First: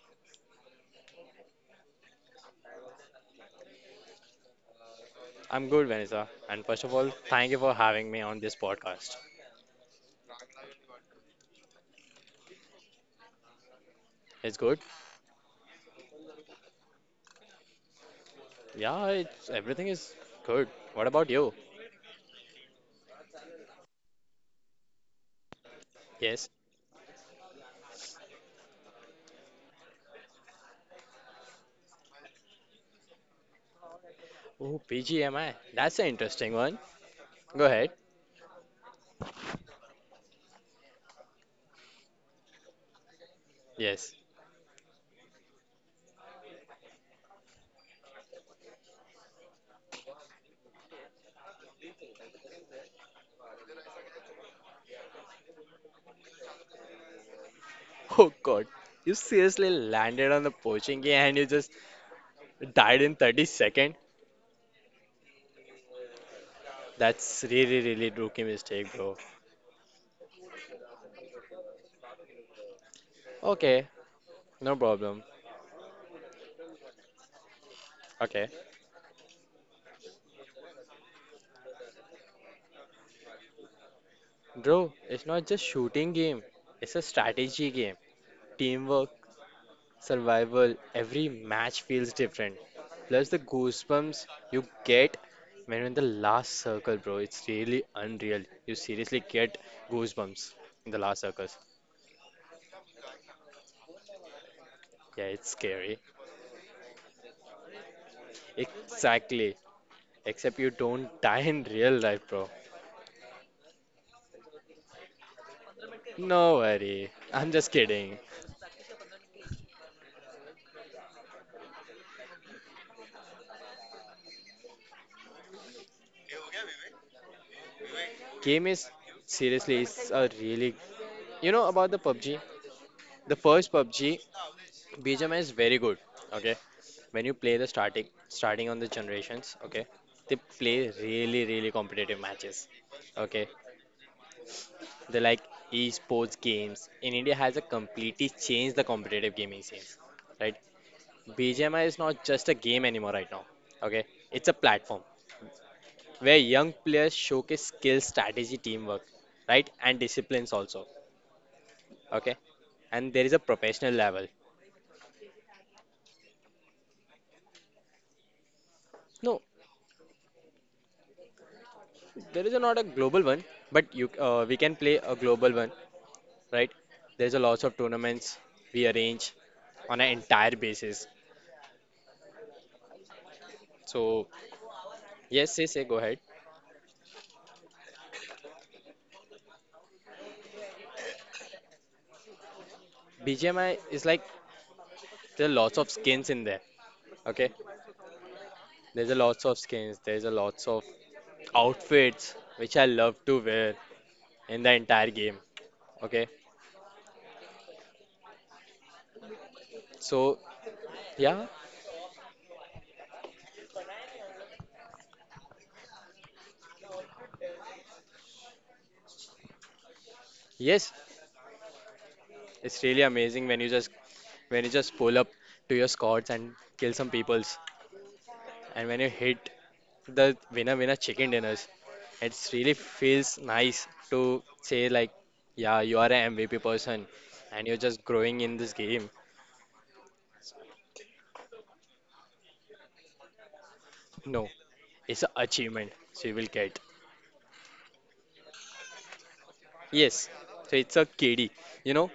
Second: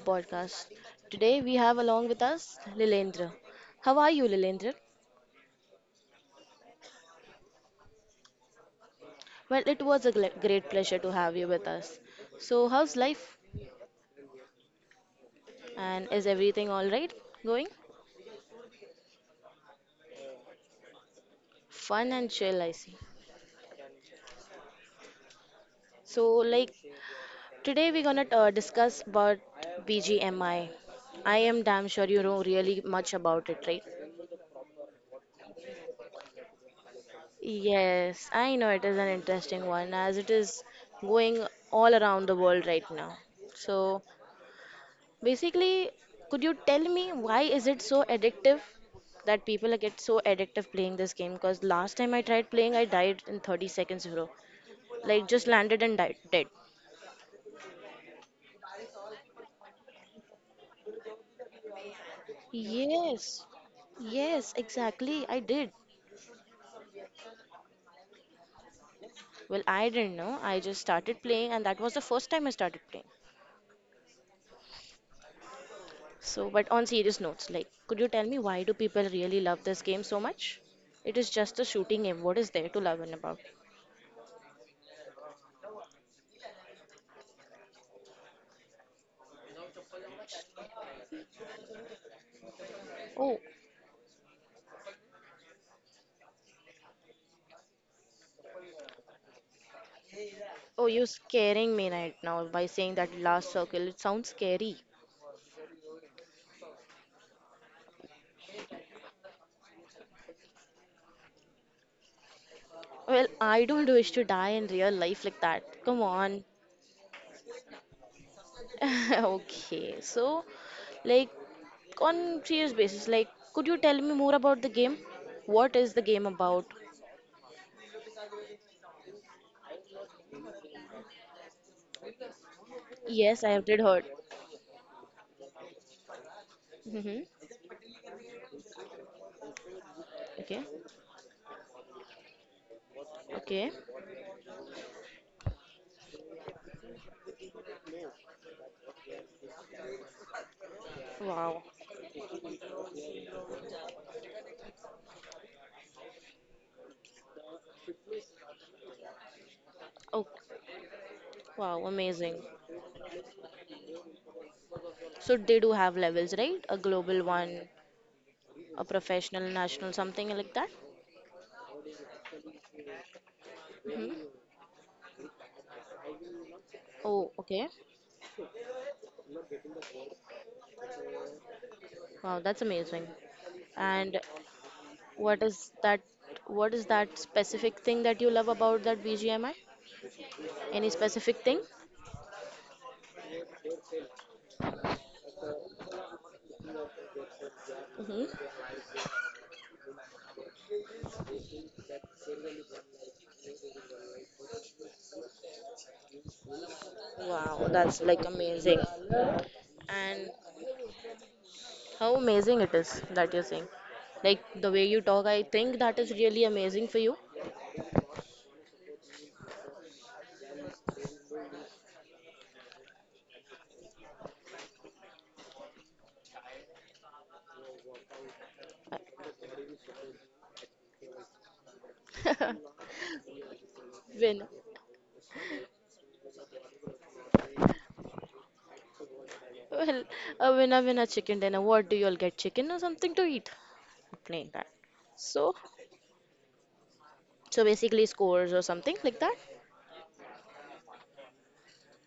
podcast. Today, we have along with us Lilendra. How are you, Lilendra? I'm good, Vanessa. And first of all, thank you for having me on this podcast. Well, it was a great pleasure to have you with us. So, how's life? It's good. And is everything all right going? Yeah, it's everything is good. What about you? Fun and chill, I see. So, Yes. like, today we're gonna discuss about BGMI. I am damn sure you know really much about it, right? Oh, PGMI. That's an interesting one. Go ahead. Yes, I know it is an interesting one as it is going all around the world right now. So, Yes. basically, could you tell me why is it so addictive that people get so addictive playing this game? Because last time I tried playing, I died in 30 seconds, bro. Like just landed and died dead. Oh God, you seriously landed on the poaching game and you just died in 30 Yes, seconds? yes, exactly. I did. That's really, really rookie mistake, bro. Well, I didn't know. I just started playing, and that was the first time I started playing. Okay, no problem. So, but on serious notes, like, could you tell me Okay, why do people really love this game so much? It is just a shooting game. What is there to love and about? bro, it's not just shooting game. It's a strategy game, teamwork, survival, every match feels different. Plus the Oh, goosebumps you get when you're in the last circle, bro. It's really unreal. You seriously get goosebumps oh, in the you last circles. scaring me right now by saying that last circle. It sounds scary. Yeah, it's scary. Exactly. Except you don't die in real life, bro. Well, I don't wish to die in real life like that. Come on. No worry. I'm just kidding. Okay, so like on serious basis, like could you tell me more about the game? What is the game about? Game is seriously it's a really you know about the PUBG? The Yes, I first have did PUBG heard. BGMI is very good. Okay, when you play Mm-hmm. the starting on the generations, okay, they Okay. play really, really competitive matches. Okay, Okay. they like esports games in India has a completely changed the competitive gaming scene, right? Wow. BGMI is not just a game anymore right now. Okay, it's a platform where young players showcase skill, strategy, teamwork, right, and Oh, disciplines also. wow, Okay, amazing. and there is a professional level. So they do have levels, right? A global one, a No, professional, national, something like that. there is a, not a global one, but you Hmm. we can play a global one, right? There's Oh, a lots okay. of tournaments we arrange on an entire basis. Wow, that's amazing. And So what yes, yes, is yeah, go that? ahead. What is that specific thing that you love about that BGMI? Any specific thing? BGMI is like there are lots of skins in there. Okay, Hmm. there's a lots of skins. There's a lots of outfits which I love to wear in the entire game. Okay, Wow, that's like amazing. so And yeah, how amazing it is that you're saying. Like the way you talk, I think that is really amazing for you. yes, it's really amazing when you just pull up to your squads and kill some peoples, and when Uh, you hit the winner winner chicken dinners. It really feels nice to Win. say like, yeah, you are an MVP person and you're just growing in this game. Well, a winner, winner, chicken dinner. What do you all get? Chicken or something to eat? No, Playing that. it's an So, achievement. So you will get. so, basically scores or something like that. Yes. So it's a KD. You know,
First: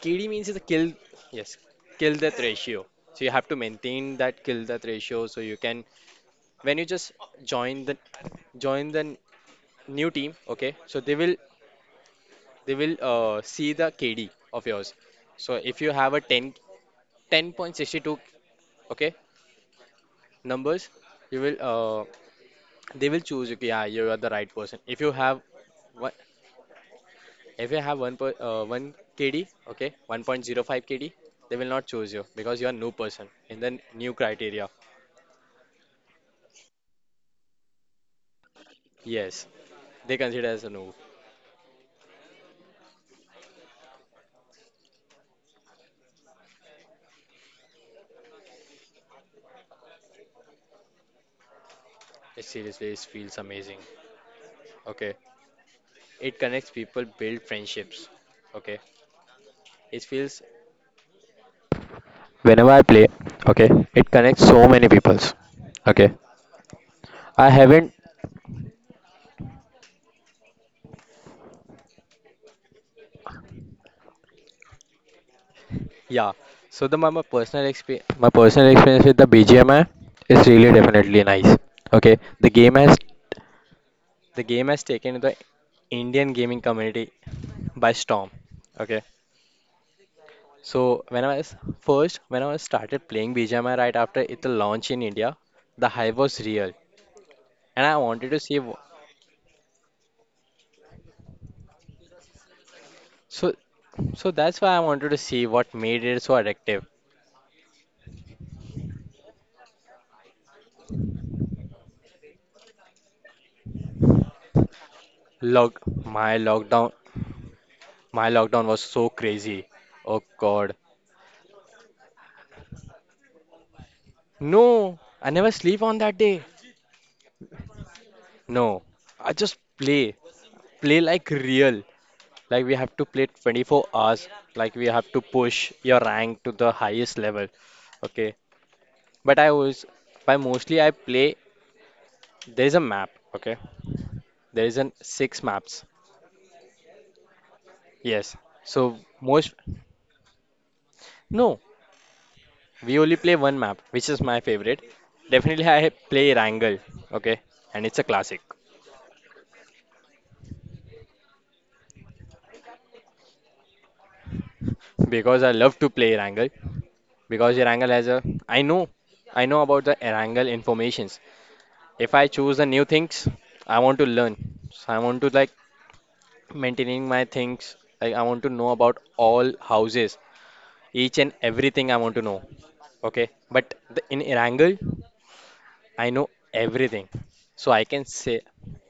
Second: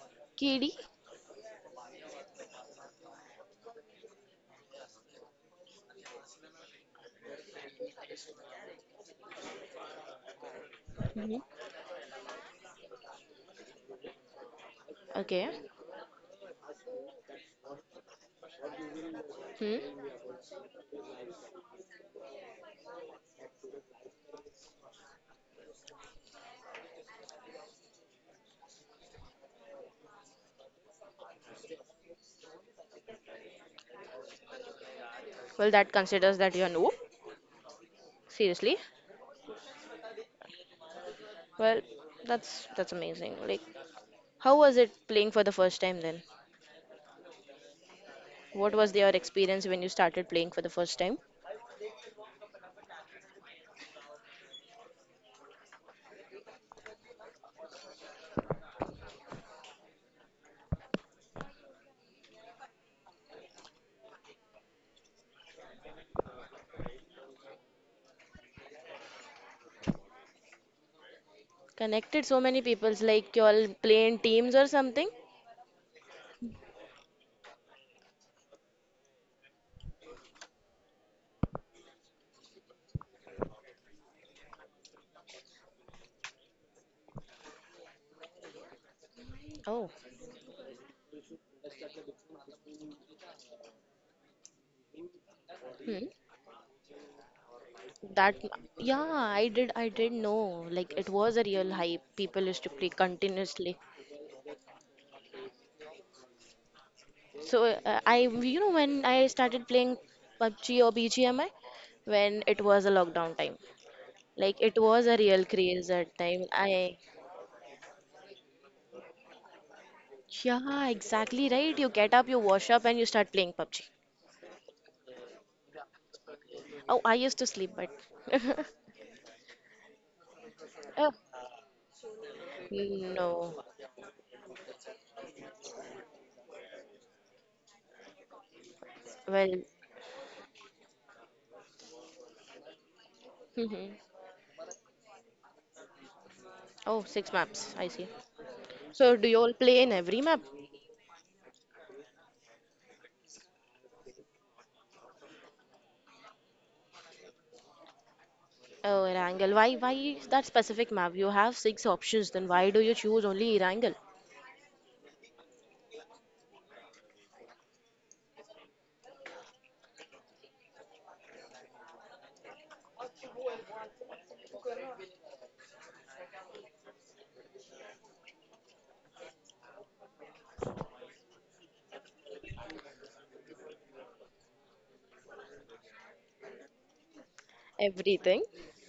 KD means it's a KD. kill. Yes, kill death ratio. So you have to maintain that kill death ratio. So you can when you just join the join the new team. Okay, so Hmm. they will see the KD of yours. Okay. So if you have a 10.62, okay, Hmm. numbers, you will, they will choose, okay, yeah, you are the right person. If you have, what, if you have one kd, okay, 1.05 kd, they will not choose you because you are new person in the new criteria. Well, that considers that you're new. Seriously. Yes, they consider as a noob. Well, that's amazing. Like, how was it playing for the first time then? What was your experience when you started playing for the first time? It seriously, it feels amazing, okay, it connects people, build friendships, okay, it feels, okay. I haven't, Connected so many peoples, like you all play in teams or something. yeah, so the my, my personal experience with the BGMI is really definitely nice. Okay. The game has taken the Indian gaming community by storm. Okay. Oh. So when I was when I was started playing BGMI right after it launch in India, the Hmm. hype was real, and I wanted That to see. Yeah, I did know. Like it was a real hype. People used to play So, continuously. That's why I wanted to see what made it so addictive. So I when I started playing PUBG or BGMI when it was a lockdown time. Like it was a real Log, craze that my time. lockdown, my lockdown was so crazy. Oh God, Yeah, exactly right. You get up, you wash up, and you start playing PUBG. no! I never sleep on that day. Oh, I used to sleep, but No, I just play, play oh, like real. Like we have to play no. 24 hours. Like we have to push your rank to the highest level. Okay. But I Well, was by mostly I play. There is a map, okay? mhm. There is an six maps. Oh, six maps. I see. Yes. So So, do you all most, play in every map? no, we only play one map, which is my favorite. Definitely I play Wrangle, okay? And it's a classic Oh, Erangel. Why is that specific map? You have six options. Then why do you choose only Erangel? because I love to play Wrangle, because Wrangle has a, I know I know about the Wrangle informations. If I choose the new things, I want to learn. So I want to like maintaining my things. I want to know about all houses, each and everything I want to know. Okay, but the, in Irangle, I know everything, so I can say, Everything,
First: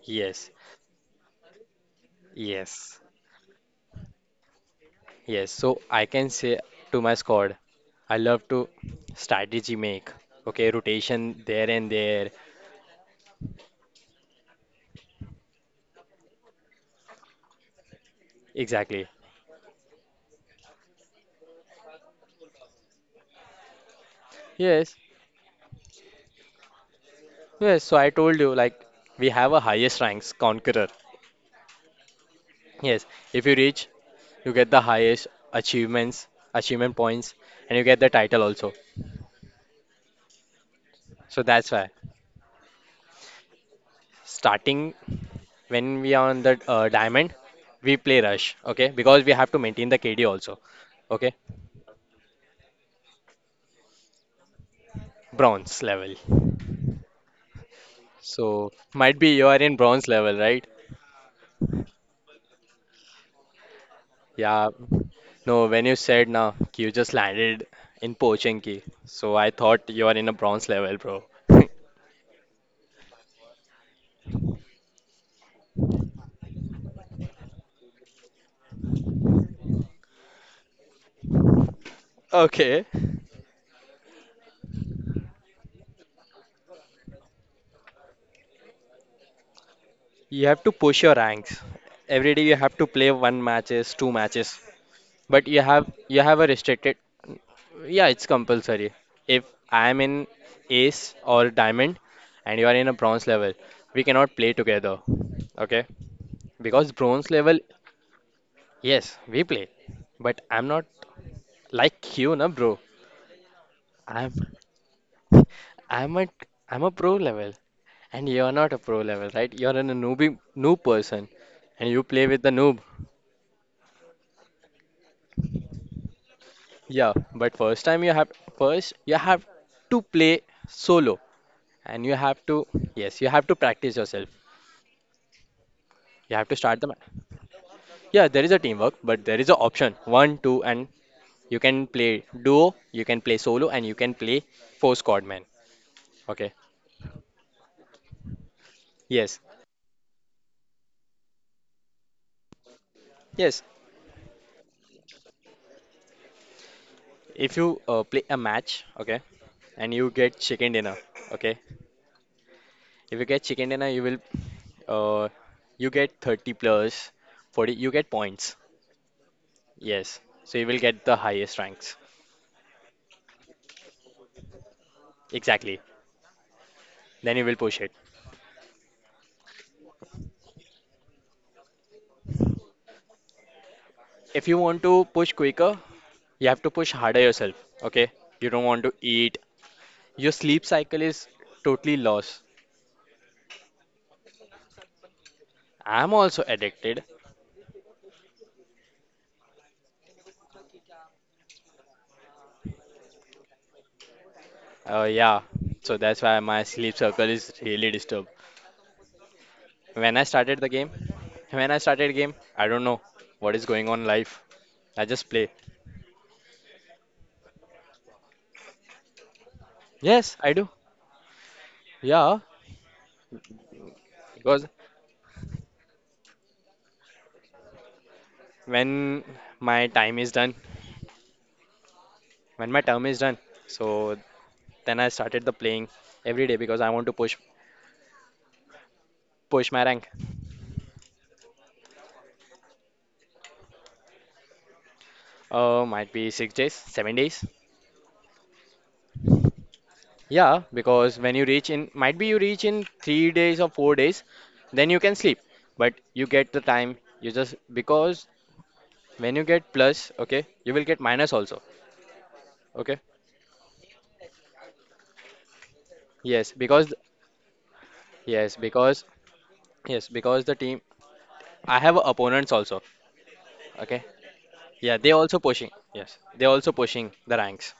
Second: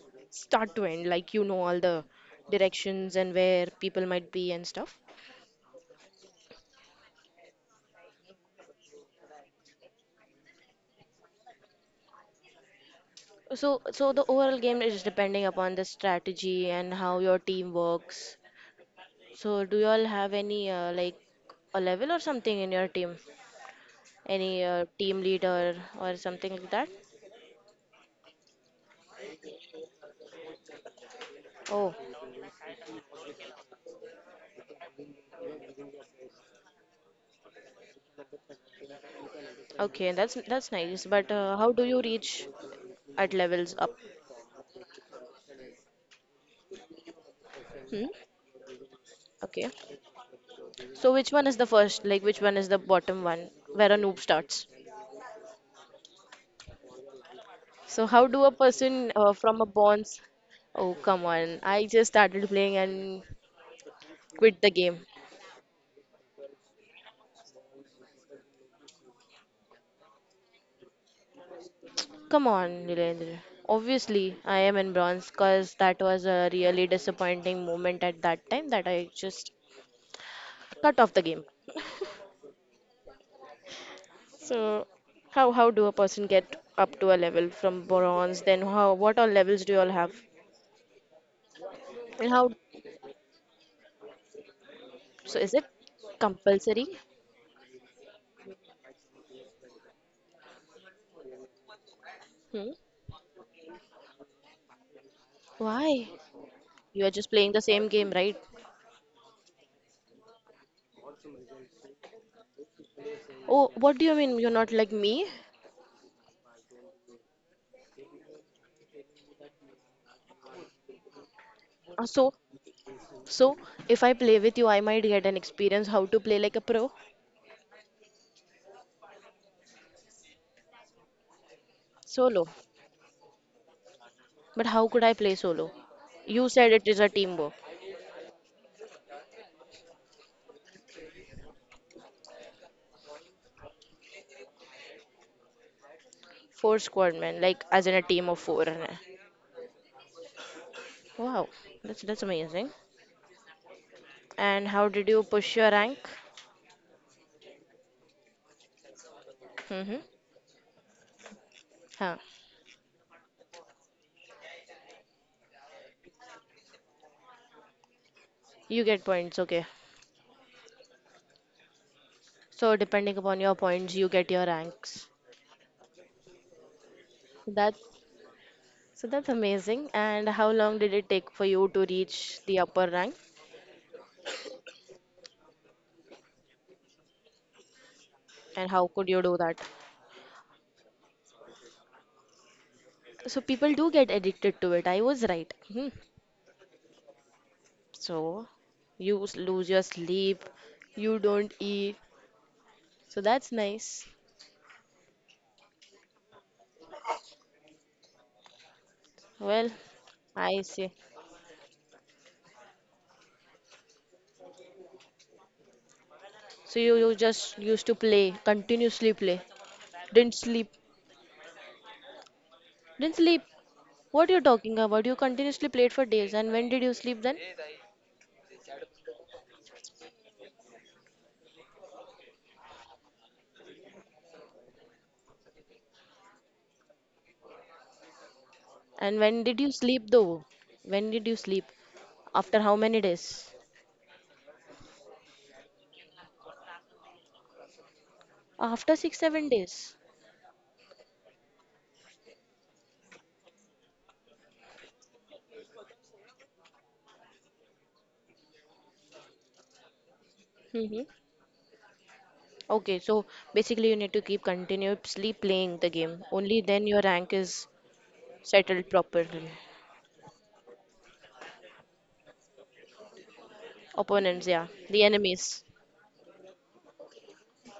yes, start to end. Like you know all the yes, directions and where people might be and stuff. yes. So I can say to my squad, I love to strategy make. Okay, rotation there and there. So, the overall game is depending upon the strategy and how your team works. Exactly. So, do you all have any like a level or something in your team? Any Yes, team leader or something like that? yes. So I told you, like, we have a highest ranks conqueror. Oh, Yes, if you reach, you get the highest achievements, achievement points, and you get the title also. okay, that's nice. But So that's how do why, you reach at levels up? starting, when we are on the diamond, we Hmm? play rush, okay? Because we have to Okay. maintain the KD also, So, which okay? one is the first? Like, which one is the bottom one where a noob starts? Bronze level. So, how do a So person might be you are from a in bronze bonds? level, right? Oh, come on! I just started playing and quit Yeah. the game. No, when you said now you just landed in Pochinki, so I thought you are in a bronze level, bro. Come on, Nilendra. Obviously, I am in bronze because that was a really disappointing moment at that time that I just cut off the game. Okay. So, how do a person get up to a level from bronze? Then, how what all levels do you all have? You have to push your ranks. And Every day how? you have to play one matches, two matches. So, But is you it have, a compulsory? restricted, yeah, it's compulsory. If I am in ace or diamond and you Hmm? are in a bronze level, we cannot play together. Okay? Why? Because You are bronze just playing level, the same game, right? yes, we play. But I'm not like you, na bro. Oh, what do you I'm mean you're not like me? I'm a I'm a pro level and you're not a pro level, right? You're an a newbie noob person and you Uh, play so, with the noob. so, if I play with you, I might get an experience how to play like a pro Yeah, but first you have to play solo. And you have solo. to, yes, you have to practice yourself. But how could I play solo? You have You to said it is a teamwork. yeah, there is a teamwork, but there is an option one two, and you can play duo, you can play solo, and you can play four squad man, okay? Four squad men, like as in a team of four. Yes, Wow, that's amazing. yes. And how did you push your rank? If you play a match, okay, and Mm-hmm. you get chicken dinner, okay, Huh. if you get chicken dinner, you will, uh, you get 30 plus 40, you get points. You get points, okay. Yes, so you will get the highest ranks. So depending upon your points, you get your ranks. Exactly, then you will That push it. So that's amazing. And how long did it take for you to reach the upper rank? If you want to push quicker, you have to push harder yourself, okay? You don't And want how to could you do eat. that? Your sleep cycle is totally lost. So people do get addicted to it. I was right. Hmm. I'm also addicted. So you lose your sleep, you don't eat. So that's nice. Yeah, so that's why my sleep circle is really disturbed. Well, When I I started the game, see. when I started game, I don't know what is going on in life. I just play. So you just used to play, continuously play. Didn't Yes, I sleep. do. Yeah, Didn't sleep. What are you because talking about? You continuously played for days. And when did you sleep then? when my time is done, when my term is done, so then I started the playing every day because I want to And when did you push my rank. sleep though? When did you sleep? After how many days? Might be 6 days, 7 days. After 6 7 days. Yeah, because when you reach in, might be you reach in 3 days or 4 days, then you can sleep. But you get the time, you just, because when you get plus, okay, you will get Mm-hmm. minus also. Okay. Okay, so basically you need to keep continuously playing the game. Yes, Only then because, your rank is yes, settled because, properly. yes, because the team, I have opponents also. Okay. Opponents, yeah. Yeah, The they also enemies. pushing. Yes, they also pushing the ranks.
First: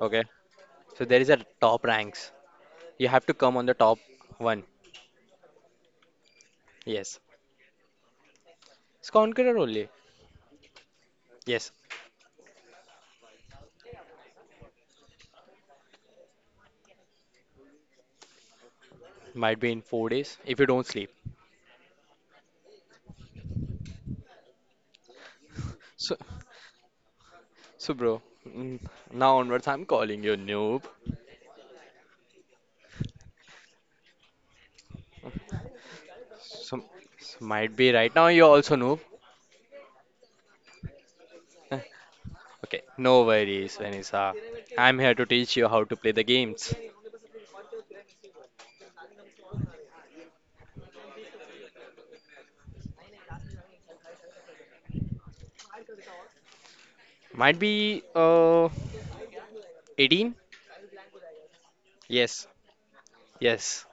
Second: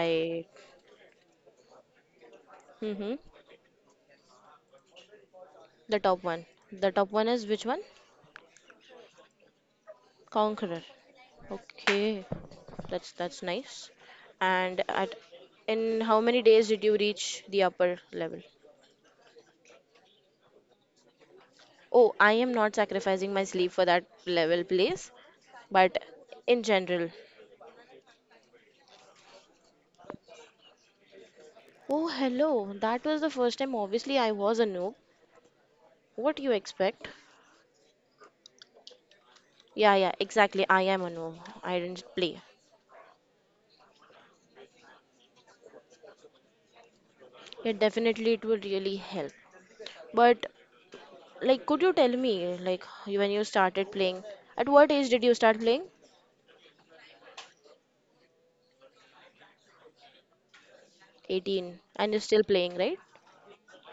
Okay. So there is a top ranks. You Mm-hmm. have to come on the top one. The top one. The top Yes. one is which one? It's Conqueror only. Conqueror. Yes, Okay. That's nice. And at in how many days did you reach the upper level? might be in 4 days if you don't sleep. Oh, I am not sacrificing my sleep for that level, please. But So. in general. So, bro, now onwards, I'm calling you noob. Oh, hello. That was the first time. Obviously, I was a noob. What do you So, expect? so might be right now you're also noob. Yeah, yeah, exactly. I am a noob. I Eh, didn't play. okay, no worries, Vanessa. I'm here to teach you how to play the games. Yeah, definitely it will really help. But like, could you tell me, like, when you started playing? At what age did you start playing? Might be 18? 18. And you're still Yes, playing, right? yes.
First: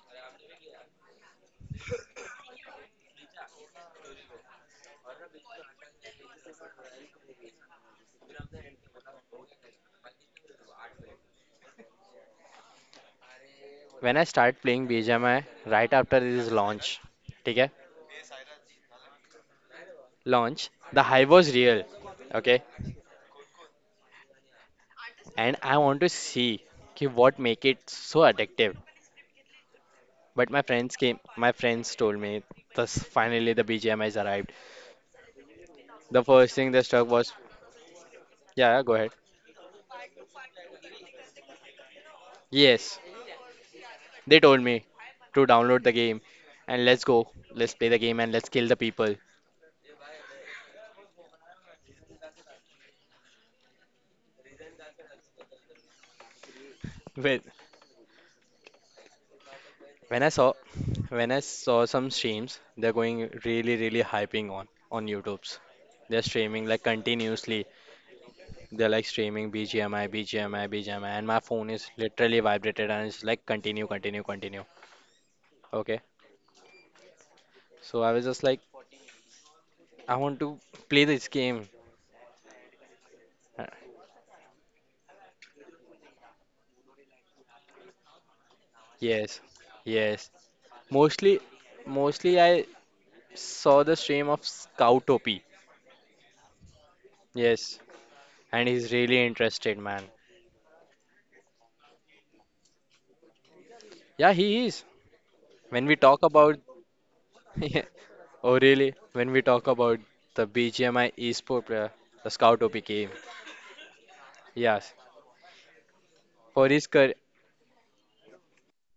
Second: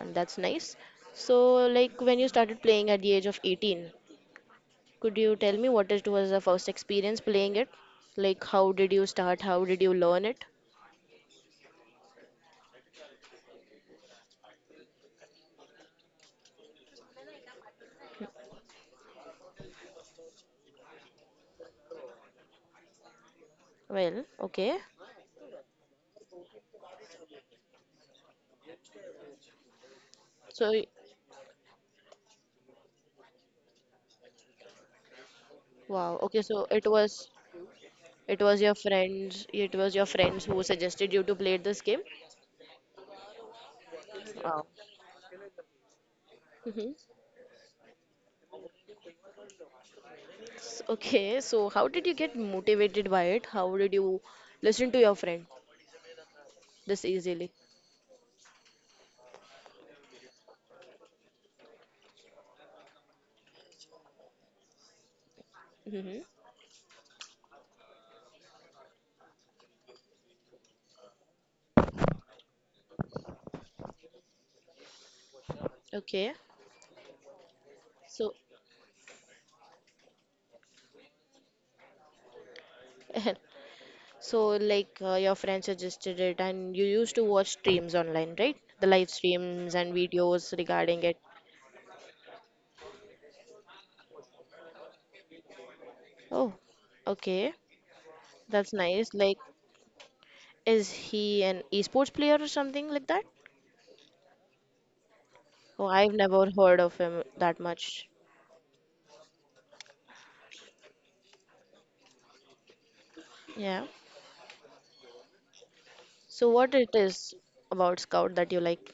And that's nice. So, like, when you started playing at the age of 18, could you tell me what it was the first experience playing it? Like, how did you start? How did you learn it? When I start playing BGMI right after its launch, okay? Launch. The hype was real, okay? Well, okay. And I want to see कि what make it so addictive. But So, my friends told me, thus finally the BGMIs arrived. wow. The Okay, first so thing they it struck was was, it was yeah, your yeah, go ahead. friends, it was your friends who suggested you to play this game. Yes, they told me to download the game and Mm-hmm. let's go, let's play the game and let's kill the people. Okay, so how did you get motivated by it? How did you listen to your friend this Well, easily? when I saw, when I saw some streams, they're going really, really hyping on YouTube's. They're Hmm. streaming like continuously. They're like streaming BGMI, BGMI, BGMI, and my phone is literally vibrated and it's like continue, continue, continue. Okay, Okay, so I was so just like, I want to play this game. Uh, so like your friend suggested it, and you used to watch streams online, right? The live Yes, streams and yes. videos regarding it. Mostly, mostly I saw the stream of Scoutopy. Oh, okay, Yes, and that's he's nice. really Like, interested, man. is he an esports player or something like that? Yeah, he is. When Oh, we I've talk never about, heard of him that yeah. much. Oh really? When we talk about the BGMI eSport player, the Scoutopy game. Yeah. Yes, So for what his it career, is about Scout that you like?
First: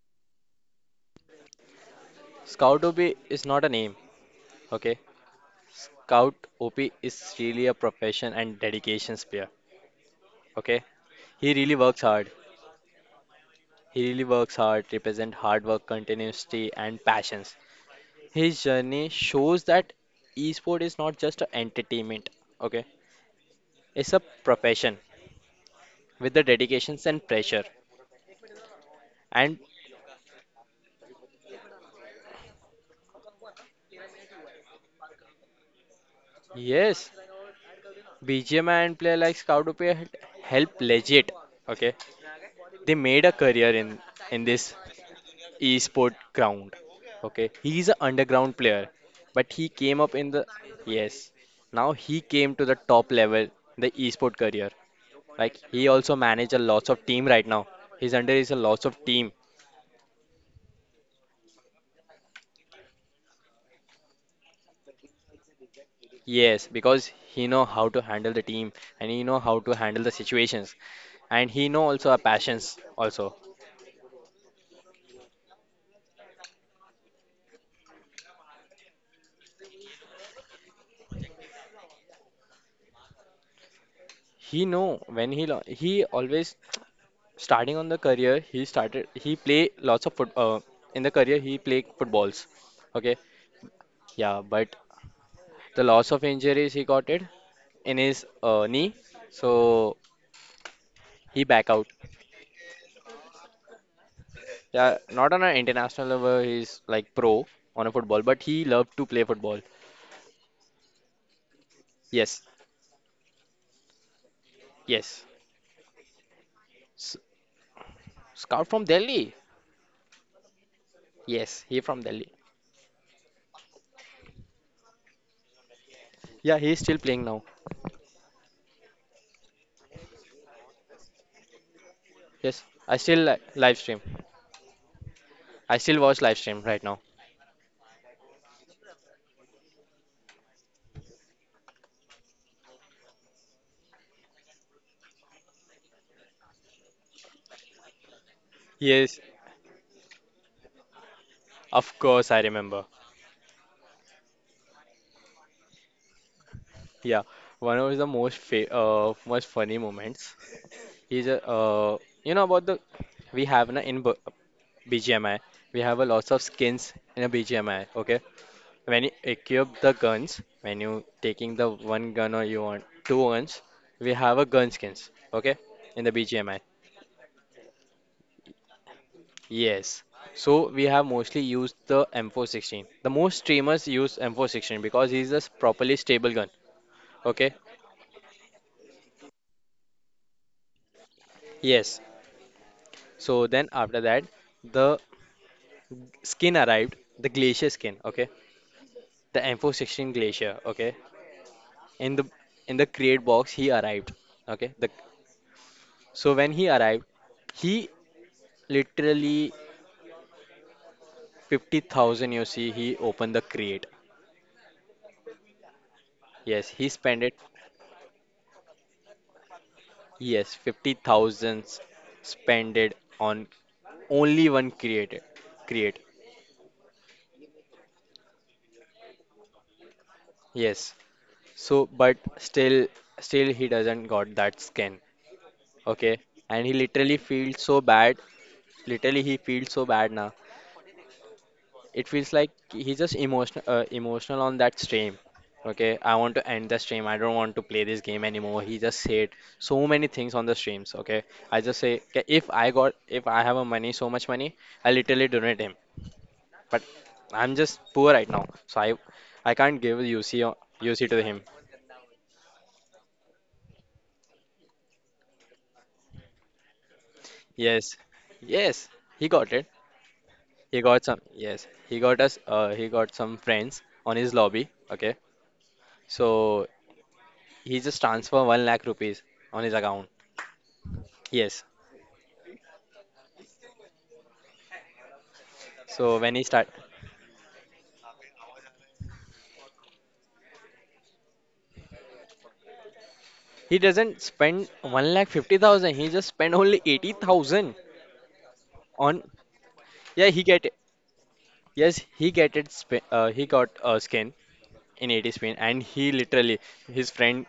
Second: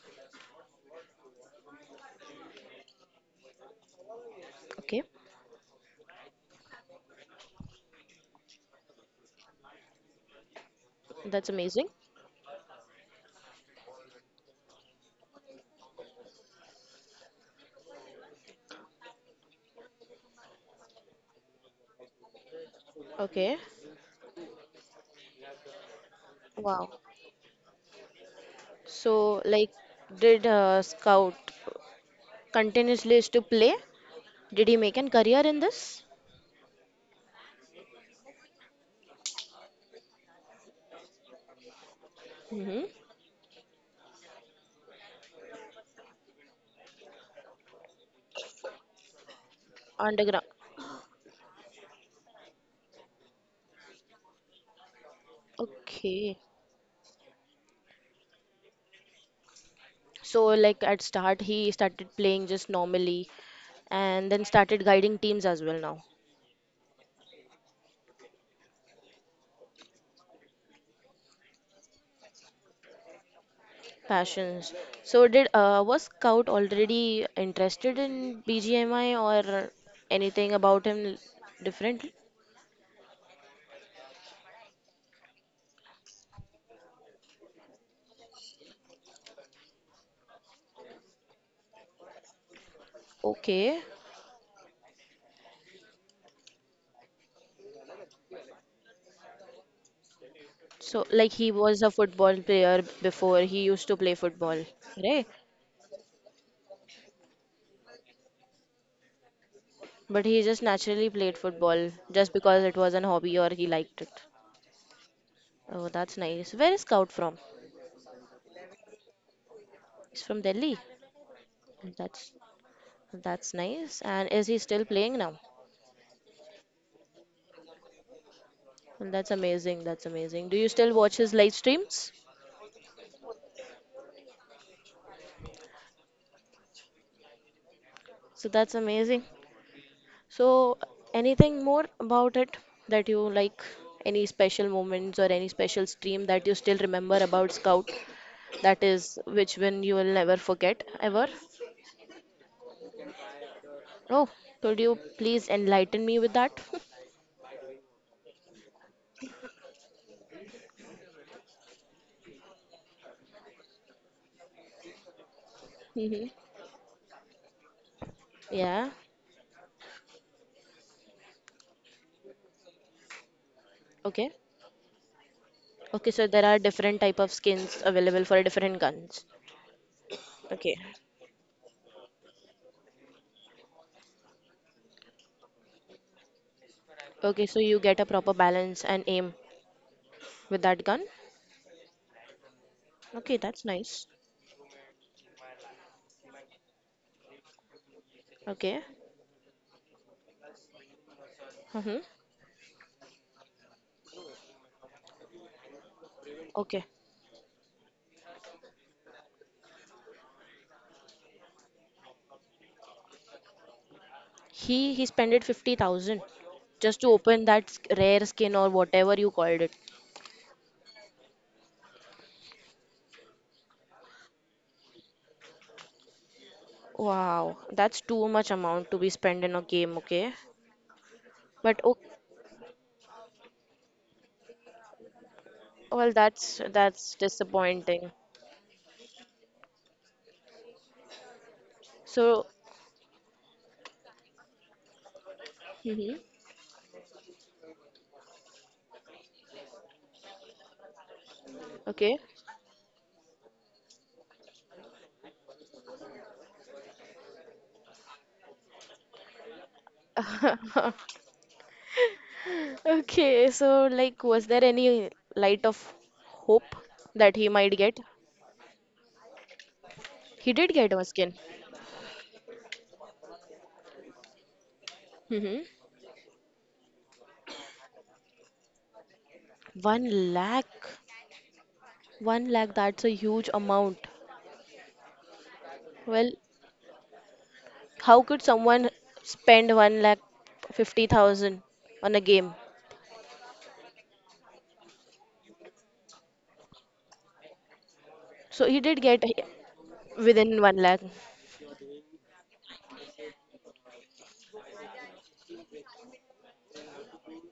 Scoutopy is not a name. Okay, Okay, Scout OP is really a profession and dedication player. Okay, that's he really amazing. works hard. He really works hard, represent hard work, continuity, and passions. His journey shows that esport is not just a entertainment, okay? Okay. It's a profession with the Wow. dedications and pressure. So, And like, did Scout continuously used to play? Did he make a career in this? yes, BGMI and player like Scoutopia help legit, okay? Mm-hmm. They made a career in this esport ground, okay? He's an underground player, but he came up in Underground. the, yes. Now he came to the top level, the esport career. Like he also Okay. manage a lots of team right now. His under is a lots of team. So, like, at start, he started playing just normally, and then started guiding teams as well now. Yes, because he know how to handle the team and he know how to handle the situations and he know also our passions also. Passions. So, did was Scout already interested in BGMI or anything about him differently? He know when he always starting on the career he started he play lots of foot in the career he play footballs. Okay, Okay. yeah, but the loss of injuries he got it in his knee, so So, like he he back was out. a football player before, he used to play football, Yeah, right? not on an international level, he's like pro on a football, but he loved to play football. But he just naturally played football just Yes, because it was an hobby or he liked it. yes. Oh, that's nice. Where is S Scout from? Scout from Delhi. He's from Delhi. Yes, he from Delhi. That's that's nice. And is he still playing now? Yeah, he's still playing now. Well, that's amazing. That's amazing. Do you still watch his live streams? Yes, I still li live stream. I still watch live stream right now. So that's amazing. So anything more about it that you like? Any special moments or any special stream that you still remember about Scout? That Yes, is which one you will never forget ever? of course I remember. Oh, could you please enlighten me with that? Yeah, one of the most fa most funny moments is you know about the we have na in B BGMI we have a lots of skins in a BGMI. Okay, Yeah. when you equip the guns, when you taking the one gun or you want two guns, we Okay. have a gun skins, okay? In Okay, the so there are BGMI. different type of skins available for different guns. Yes. So Okay. we have mostly used the M416. The most streamers use M416 because it is a properly stable gun. Okay, so Okay? you get a proper balance and aim with that gun. Yes. Okay, So that's then after nice. that, the skin arrived, the glacier skin, okay? Okay. The M416 glacier, okay? Mm-hmm. In the in the crate box he arrived. Okay? The So when he Okay. arrived, he literally 50,000 you see he opened the crate. He spent 50,000 Yes, he just to spent it. open that rare skin or whatever you called it. Yes, 50,000 spent it on only one create. Wow, that's too much amount to be spent in a game, okay? Yes. But So okay, but still still he doesn't got that skin. well, Okay. that's And he literally that's feels so disappointing. bad. Literally he feels so bad now. It feels So, like he's just emotional on that stream. Okay, hmm I want to end the stream, I don't want to play this game anymore, he just said so many things on the streams. Okay, I just say, okay. "Okay, if I have a money, so much money, I literally donate him, but I'm just poor right now, so I can't give UC to him." Okay, so like was there any light of hope that he might Yes, get? yes, he got it. He did He get got some. Muskin. Yes, he got some friends on his lobby, okay. Mm-hmm. So he just transfer 1 lakh rupees on his One account. lakh. Yes. One lakh, that's a huge amount. So Well, when he start, how could someone spend one lakh 50,000 on a game? he doesn't spend 1 lakh 50,000. He just spent only 80,000 So he did get on. Yeah, he within get one it. lakh Yes, he get it. He got a skin in 80 spin, and he literally his friend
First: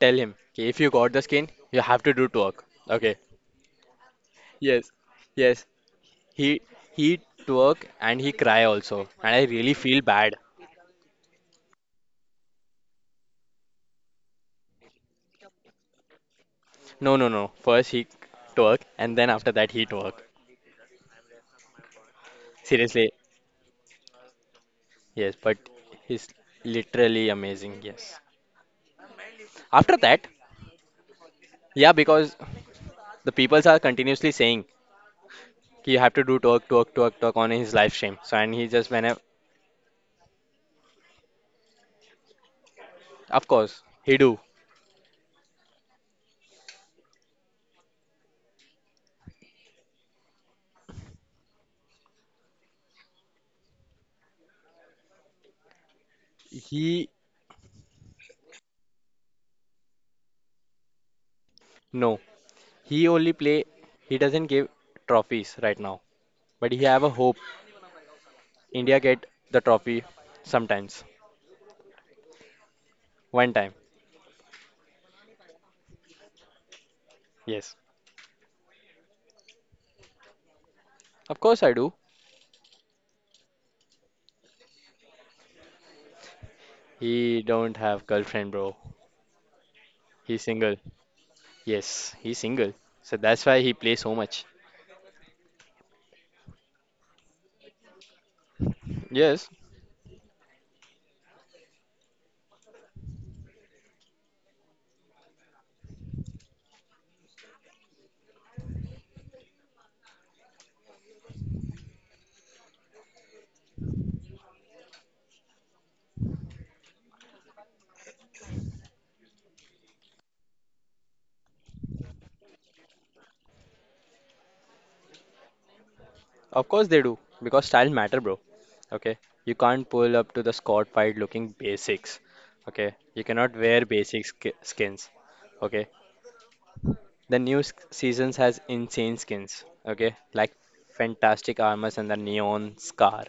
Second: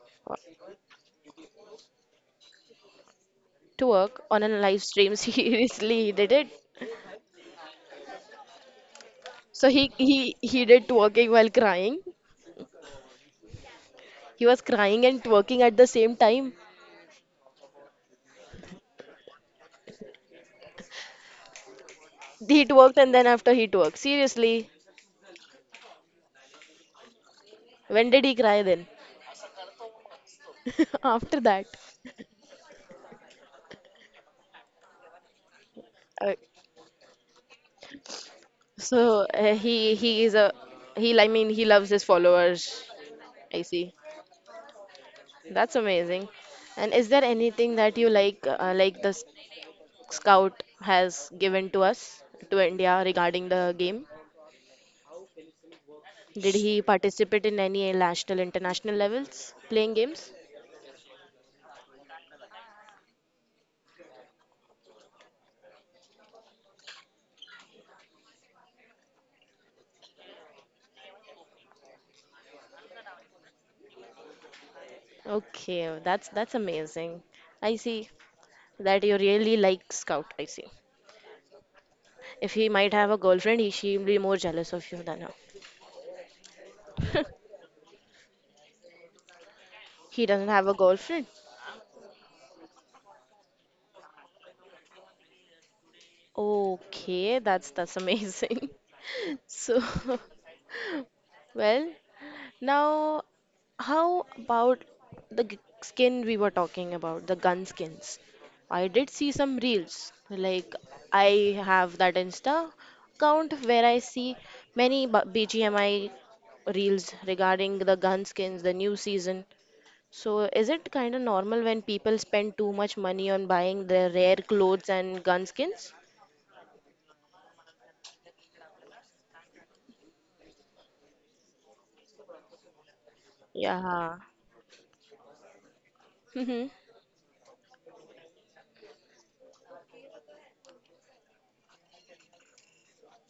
tell him, okay, if you got the skin, you have to do twerk. Okay. to work on a live Yes. stream. Yes. Seriously, he did it. He he twerk and he cry also, and I So really he feel bad. he he did twerking while crying. He was crying and twerking at the same time. No, no, no. First he twerk, and then after that he twerk. He twerked Seriously. and then after he twerked. Seriously, Yes, but he's literally amazing. when Yes. did he cry then? After that, After that. yeah, because the peoples are continuously saying कि you have to Uh, do talk, talk, talk, talk on his live stream. So and he just whenever, so, he is, a he I mean, he loves his followers. of I course, see. he do. That's amazing. And is there anything that you like the Scout has given to us to India regarding the game? Did he He participate in any national international levels playing games? No, he only play. He doesn't give trophies right now, but he have a hope. India get the trophy sometimes, one time. Okay, that's amazing. I Yes, see that you really like Scout. I see. of course I do. If he might have a girlfriend, he she'll be more jealous of you than her. He don't have girlfriend, bro. He He's doesn't have a single. girlfriend. Yes, he's single. So that's why he play so much. Okay, that's amazing. Yes, So, well, now, how about the skin we were talking about, the gun skins? I did see some reels. Like, I have that Insta account where I see many BGMI reels regarding the gun skins, the new season. So, is it kind of normal when people spend too much money on buying their rare clothes and gun skins? of course they do, because style matter, bro. Okay, you can't pull up to the squad fight looking basics. Okay, you cannot wear Yeah. basic sk skins. Okay, the new seasons has insane skins. Okay, like fantastic armors and the neon scar.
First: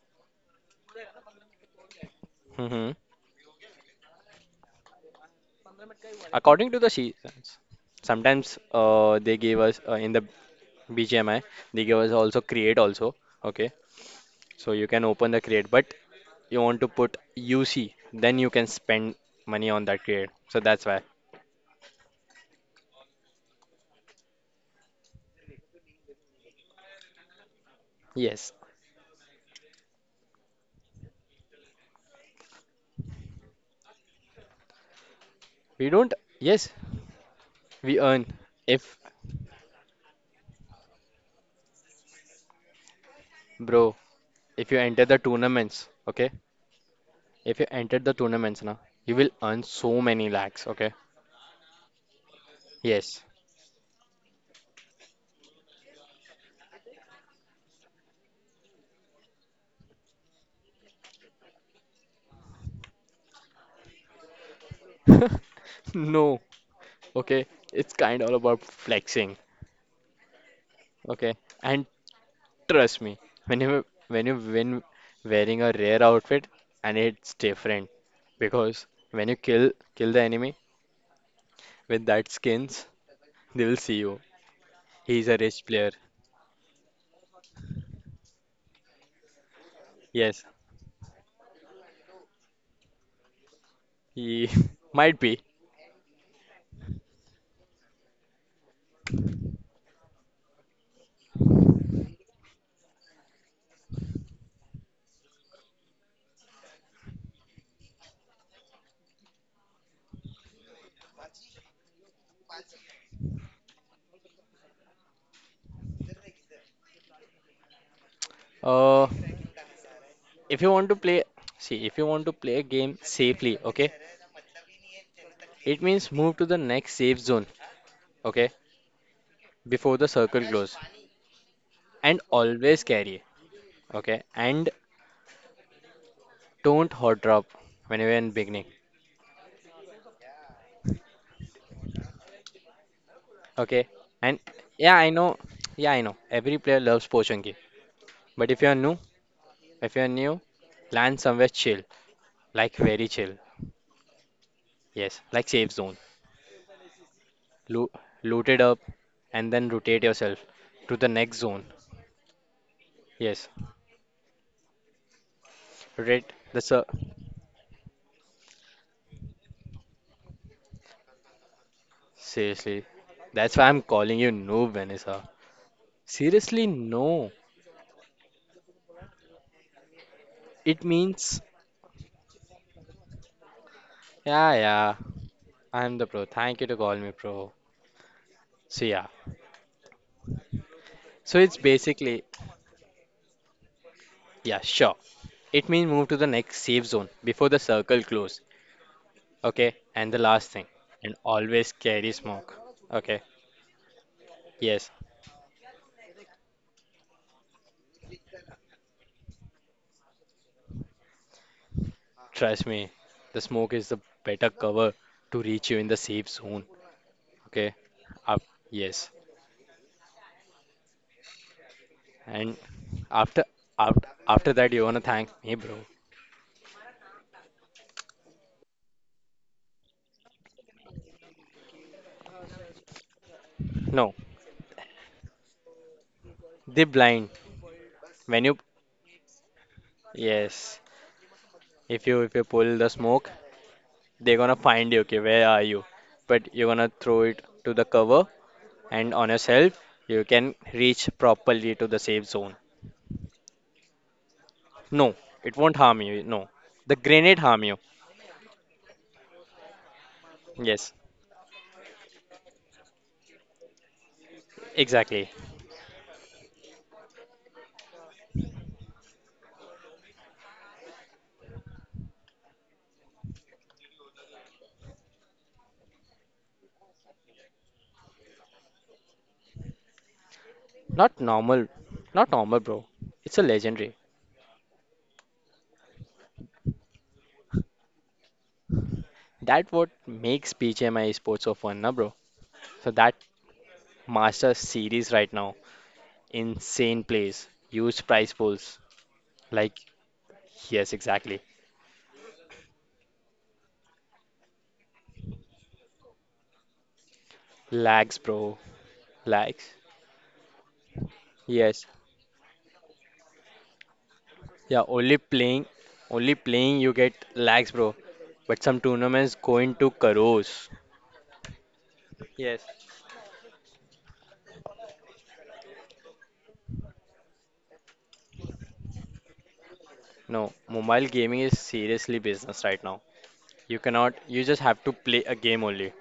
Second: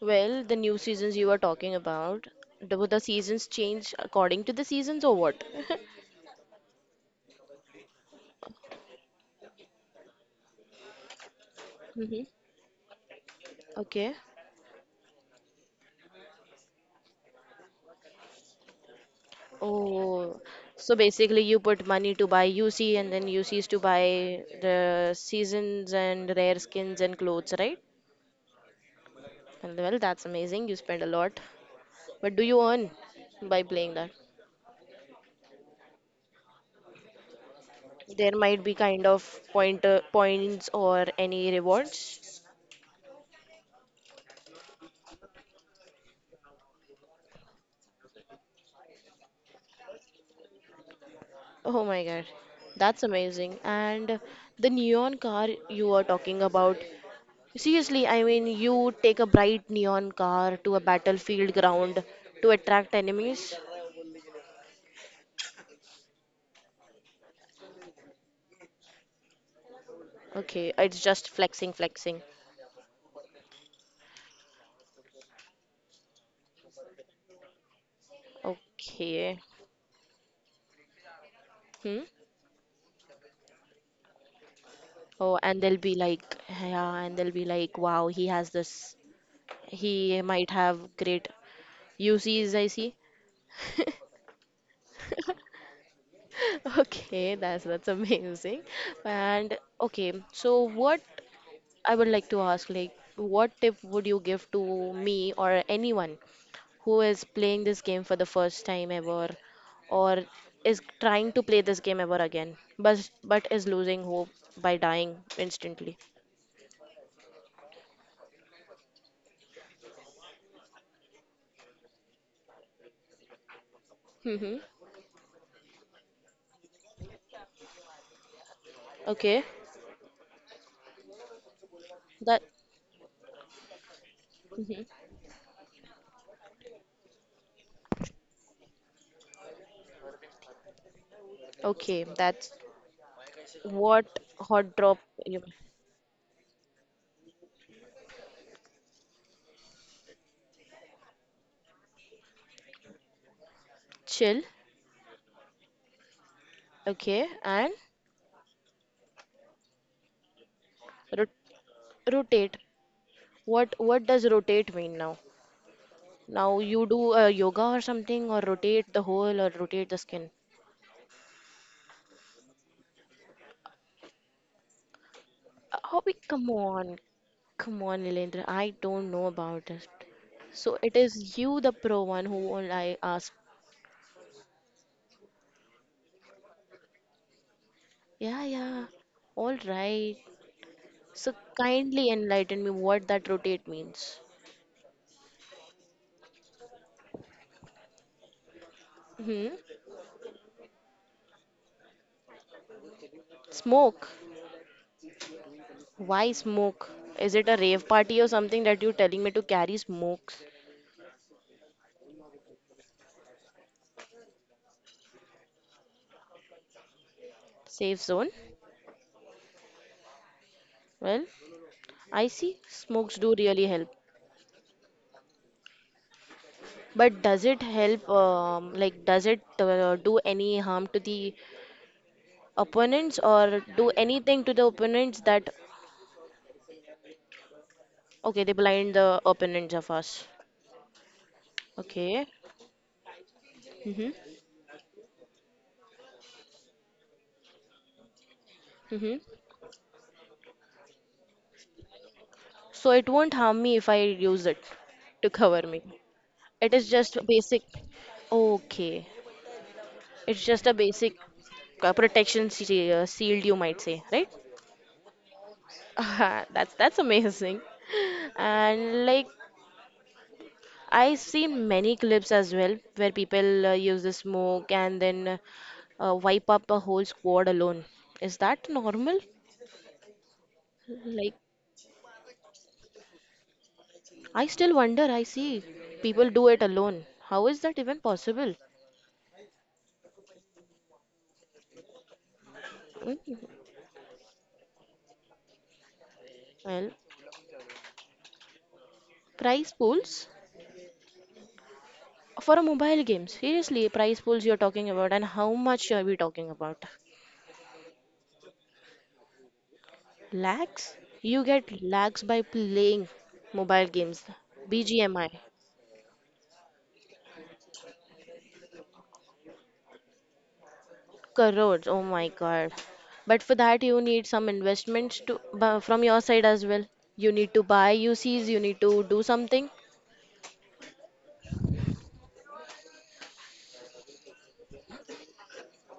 Well, the new seasons you are talking about, do Hmm. the seasons change according to the seasons or what? According to the seasons, sometimes they give us in the BGMI, they give us hmm also create also. Okay, Okay. so you can open the create, but you want to put UC, then you can spend money on that grade. Oh, So that's so why. basically you put money to buy UC and then UCs to buy the seasons and rare skins and clothes, right? Yes. And well, that's amazing. You spend a lot. But do you earn by playing that? We don't, yes, we earn. There might be If, kind of pointer points or any rewards. bro, if you enter the tournaments, okay? If you enter the tournaments now, you will earn so many lakhs, okay? Oh my God, that's Yes. amazing. And the neon car you are talking about, seriously, I mean, you take a bright neon car to a battlefield ground to attract enemies? No, okay? It's kind of all about flexing, Okay, it's just okay? flexing, And flexing. trust me, when you win wearing a rare outfit, and it's different because when you Okay. kill the enemy Hmm? with that skins, they'll see you. He's a Oh, and rich they'll player. be like, yeah, and they'll be like, wow, he has this. He Yes, might have great UCs, I see. he might be. Okay, that's amazing. And okay, so what? I would like to ask, like, what tip would you give to me or anyone who is playing this game for the first time ever, or is trying to play this game ever again, but is losing hope by dying instantly? Uh, if you want to play, see, if you want to play a game safely, okay, Mm-hmm. it means move to the next safe zone, okay, Okay. before the circle close, and That. always carry, okay, and hmm don't hot drop when you're in beginning, Okay. That's okay, what and hot yeah, drop. I know, You yeah, I know, every player loves Pochanki, but if you're new, land somewhere chill, like very chill, chill. yes, like safe zone, Okay. And Loo looted up and then rotate yourself to the rot next zone. rotate. Yes, What does rotate mean now? rotate Now you do yoga or something, or rotate the whole, or rotate the skin. Seriously, that's why I'm calling you noob, Vanessa. Hobby, come Seriously, on, no. come on, Nilendra. I don't know about it. So It it is means, you, the pro one, who all I ask. yeah, I'm the pro. Thank you to call me pro. Yeah, So, yeah. yeah. All right. So So, it's kindly basically, enlighten me what that rotate means. yeah, sure. It means move to the next safe zone before the circle close. Hmm. Okay, and the last thing, and always carry smoke. Okay, Smoke. yes, Why smoke? Is it a rave party or something that you're telling me to carry smokes? trust me, the smoke is the better cover to reach you in the safe zone. Okay, Safe zone? up, yes. Well, I And see smokes do after really help. after that you wanna thank me, bro. But does it help, like, does it do any harm to the opponents or do No, anything to the opponents that, they blind. okay, When they you blind the opponents of us? Yes, if you Okay. if you pull the smoke, Mm-hmm. they're gonna find you. Okay, where are you? But you're gonna throw it to the cover and Mm-hmm. on yourself, you can reach properly to the safe zone. So it won't harm me if I use it No, to it cover won't me. harm you. No, It is the just a grenade basic. harm you. Okay. It's just a Yes, basic protection shield, you might say, right? exactly. That's amazing. And like I see many clips as well where people use the smoke and then wipe up a whole squad alone. Is that normal? Not Like, normal, not normal, bro. It's a legendary. I still wonder. I see people do it alone. How is that even possible? That what makes BGMI esports so fun, na, bro. So that Mm, master series right now. Well, Insane place. Huge price pools. prize Like, pools yes, exactly. for a mobile game. Seriously, prize pools you're talking about, and how much are we talking about? Lags, bro. Lags. Lags? You get Yes. lags by playing mobile games. Yeah, BGMI. Only playing you get lags, bro. But some tournaments go into crores. Crores, oh my Yes. God. But for that, you need some investments from your side as well. You need to buy UCs, you need to do something. No, mobile gaming is seriously business right now. You cannot, you just have to play a game only.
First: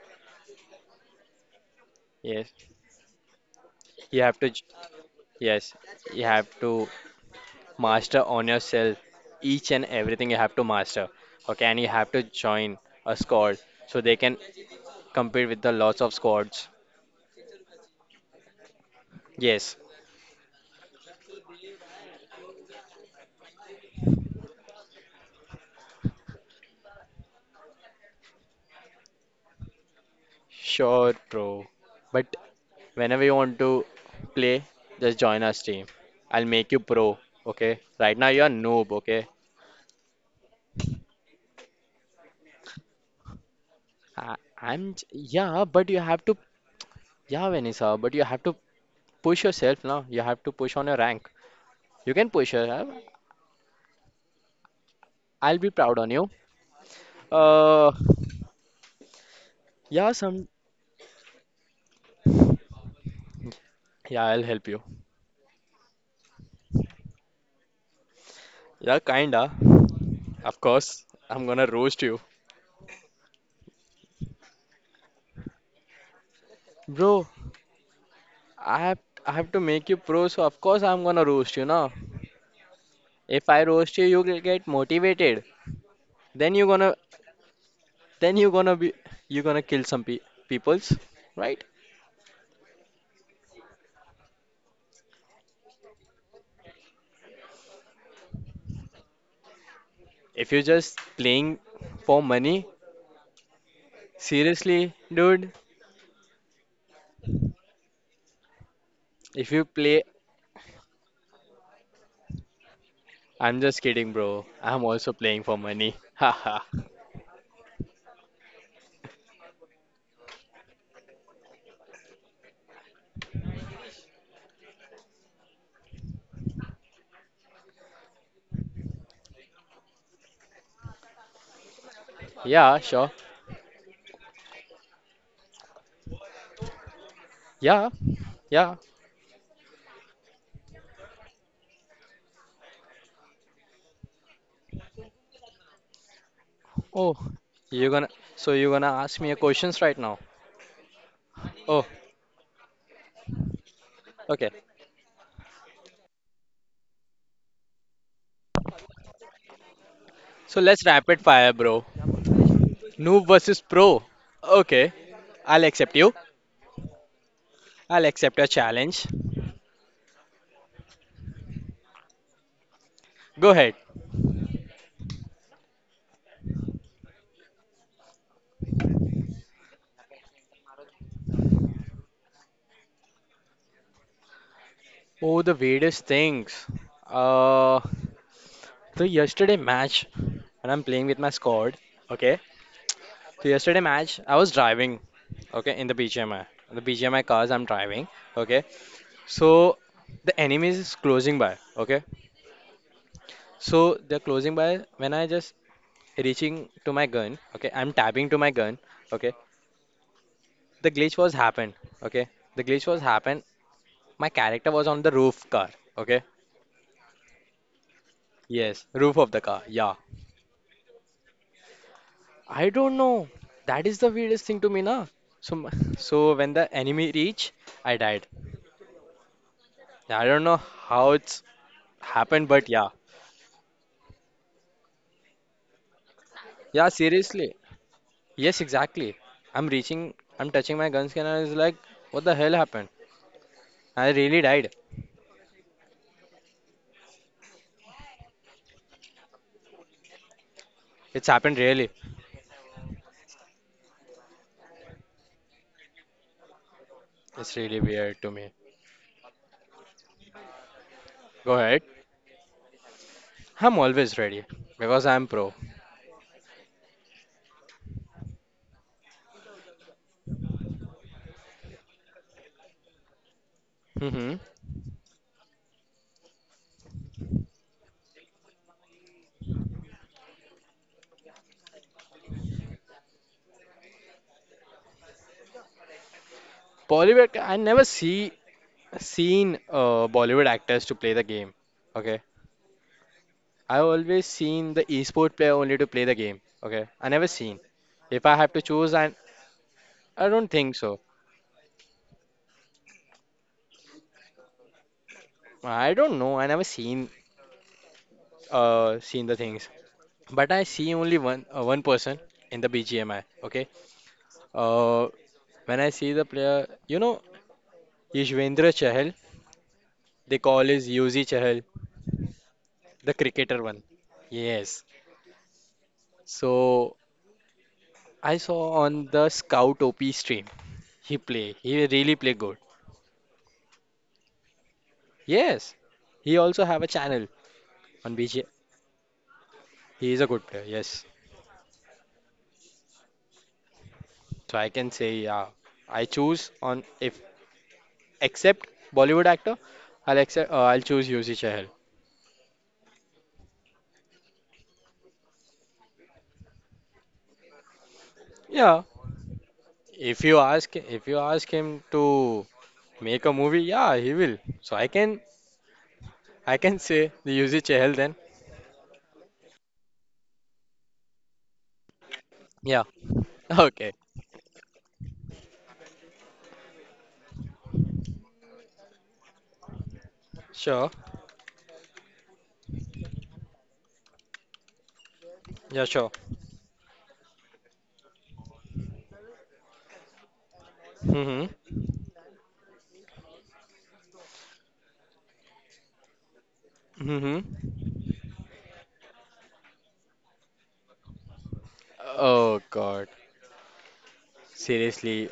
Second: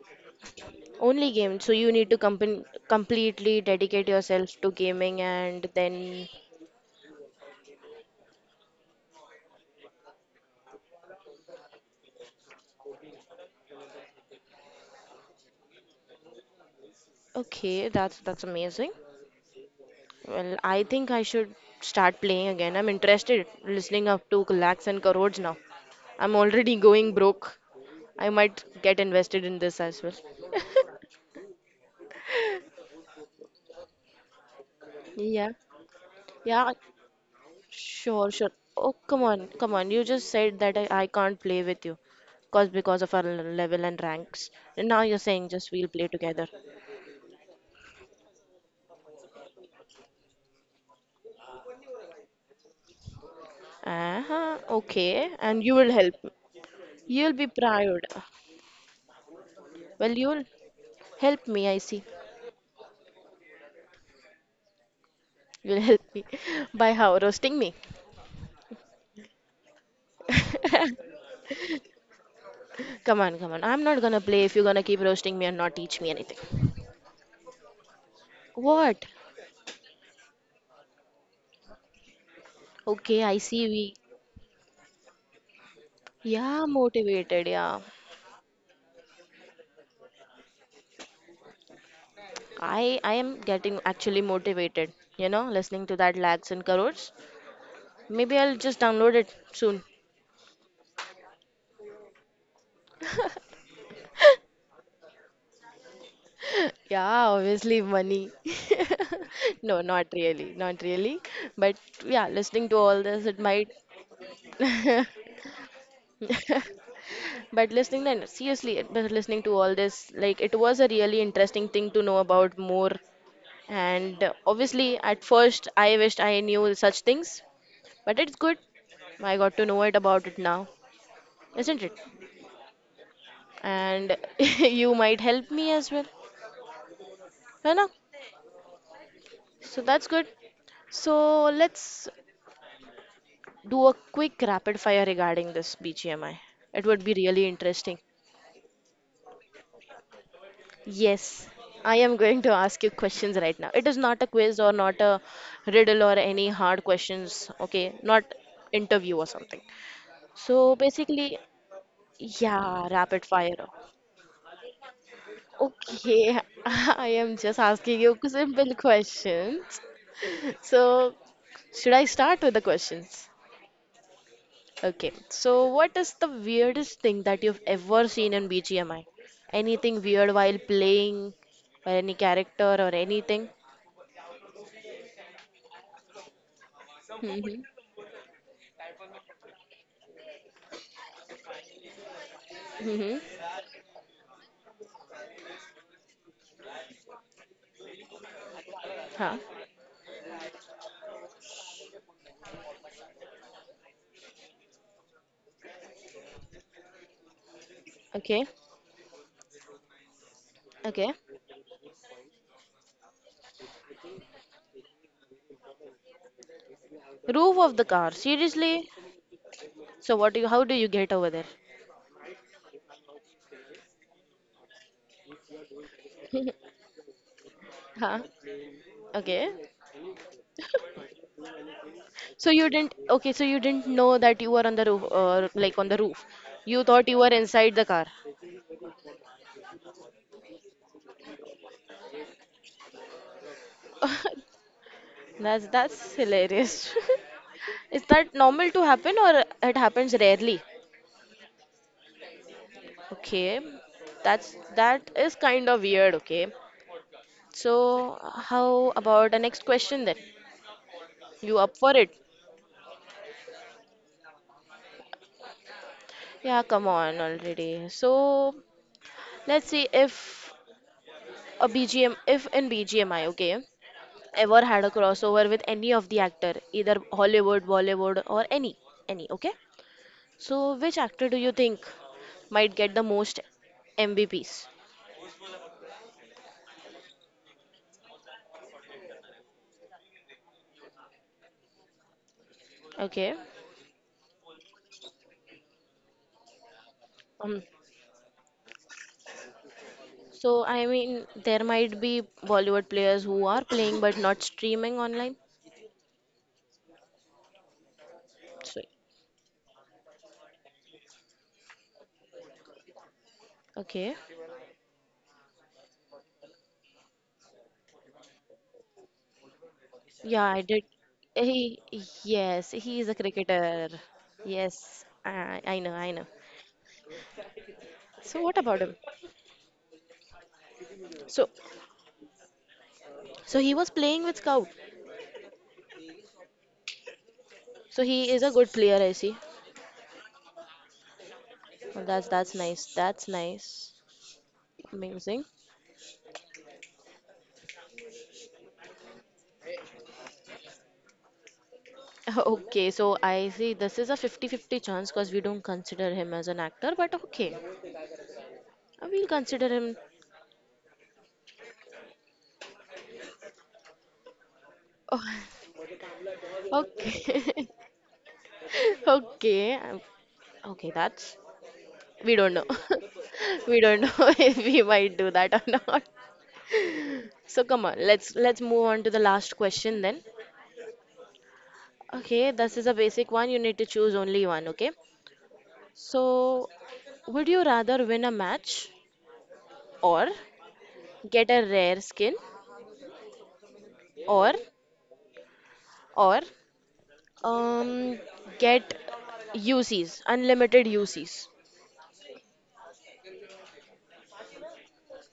Only game, so you need to Yes. Completely dedicate You have to, yourself to gaming and yes, you then. have to master on yourself. Each and everything you have to master. Okay, and you have to join a squad so they can compete with the lots of squads. Okay, that's amazing. Yes, Well, I think I should start playing again. I'm interested listening up to lakhs and crores now. I'm already going broke. I might get invested in this as well. sure, bro. But whenever you want to play, just join Yeah. us team. I'll make Yeah, you pro, okay? Right now sure, you're sure. noob, Oh, come okay? on, come on. You just said that I can't play with you, cause because of our level and I, ranks. And I'm now j- you're saying yeah, just we'll but you play have to together. yeah, Vanessa, but you have to push yourself now. You have to push on your rank. You can push yourself. Uh-huh, okay. I'll And be you will proud on help me. you. You'll be Uh, proud. Well, yeah, you'll some help me. I see. yeah, I'll help you. You'll help me by how roasting me. Yeah, kinda. Of course, I'm gonna roast you, Come on, come on. I'm not gonna play if you're gonna keep roasting me and not teach me anything. bro. I have What? I have to make you pro, so of course I'm gonna roast you now. Okay, I If I see. We roast you, you will get motivated. Then yeah, you gonna motivated. Yeah. then you gonna kill some pe peoples, right? I am getting actually motivated, listening to that lakhs and crores. Maybe I'll just download it soon. If you're just playing for money, seriously, dude. Yeah, obviously money. If you No, not play, really, not really. But yeah, listening to all this, it I'm might. just kidding, bro. I'm also playing for money. Haha. But listening then, seriously, but listening to all this, like it was a really interesting thing to know about more. And obviously, at first, I wished I knew such things, but it's good. I got to know it about it now, isn't it? Yeah, sure. And you might help me as well. No, no. Yeah, yeah. So that's good. So let's do a quick rapid fire regarding this BGMI. It would be Oh, really you're interesting. gonna so you're gonna ask me a questions right now. Yes, Oh, I am going to ask you questions right now. It is not a okay. quiz or not a riddle or any hard questions, okay? Not interview or something. So So let's rapid basically, fire, bro. yeah, rapid Noob versus fire. pro. Okay, I'll accept you. Okay, I am just asking I'll you accept your simple challenge. questions. So, should I start with the questions? Go ahead. Okay, so what is the weirdest thing that you've ever seen in BGMI? Anything weird while playing, or any character, or anything? Oh, the weirdest things. Mm-hmm. Uh, so yesterday match, when I'm playing with my squad. Okay, Mm-hmm. so yesterday match, I was driving. Okay, in the BGMI, the BGMI cars I'm driving. Okay, Huh. so the enemies is closing by. Okay, so they're closing by. When I just reaching to my gun. Okay, I'm tapping to Okay. my gun. Okay, the Okay. glitch was happened. Okay, the glitch was happened. My character was on the roof car. Okay. Roof of the car. Seriously? Yes, roof of the car. Yeah. So what do you, how do you get over there? I don't know. That is the weirdest thing to me, na. So, so when the enemy reached, I Huh? died. Okay. I don't know how it's happened, So you but yeah. didn't, okay, so you didn't know that you were on the roof, or like on the roof. You Yeah, thought you were seriously. inside the car. Yes, exactly. I'm reaching, I'm touching my gun scanner. It's like, what the hell happened? I really died. That's hilarious. Is that normal to happen or it happens rarely? It's happened really. Okay, that is kind of weird. Okay, It's really so weird to me. how about the next question then? Go You up ahead. for it? I'm always ready because I'm pro. Yeah, come on already. So let's see if a BGM, if in BGMI, okay, Mm-hmm. ever had a crossover with any of the actor, either Hollywood, Bollywood, or any, okay? So which actor do you think might get the most MVPs? Polybag, I never seen Bollywood actors to play the game. Okay, Okay, I always seen the esport player only to play the game. Okay, I never seen. um, If I have to choose, I don't So, think I so. mean, there might be Bollywood players who are playing but not streaming online. I don't know. I never seen So, uh seen the things, but I see only one person in the BGMI. Okay, okay. uh when I see the player, you know Yashvendra Chahal. Yeah, They I call did. is Yuzi Chahal, He, yes, he is a the cricketer one. cricketer. Yes. Yes, I know, I know. So So, I what about saw him? on the Scout OP stream he So, play. He really play good. so, he was playing with Scout. Yes, he also have a channel So on he is BG. a good player, I see. He is a good player. Yes, Well, that's nice. That's nice. so I can say Amazing. yeah. I choose on if except Bollywood actor, I'll accept. I'll choose Yuzi Chahal. Okay, so I see this is a 50-50 chance because we don't consider him as an actor, but okay, Yeah, we will consider him. if you ask him to make a movie, yeah, he will. So I Oh, can I can say the Yuzi okay. Chahal then. Okay. Okay, that's we don't know. Yeah. We Okay. don't know if we might do that or not. So come on, let's move on to the last question then. Sure. Okay, this is a basic one. You need to choose only one, okay? Yeah. Sure. So, would you rather win a match or get Mhm. a rare skin or or Mhm. um get UCs, unlimited UCs? Oh God. Seriously,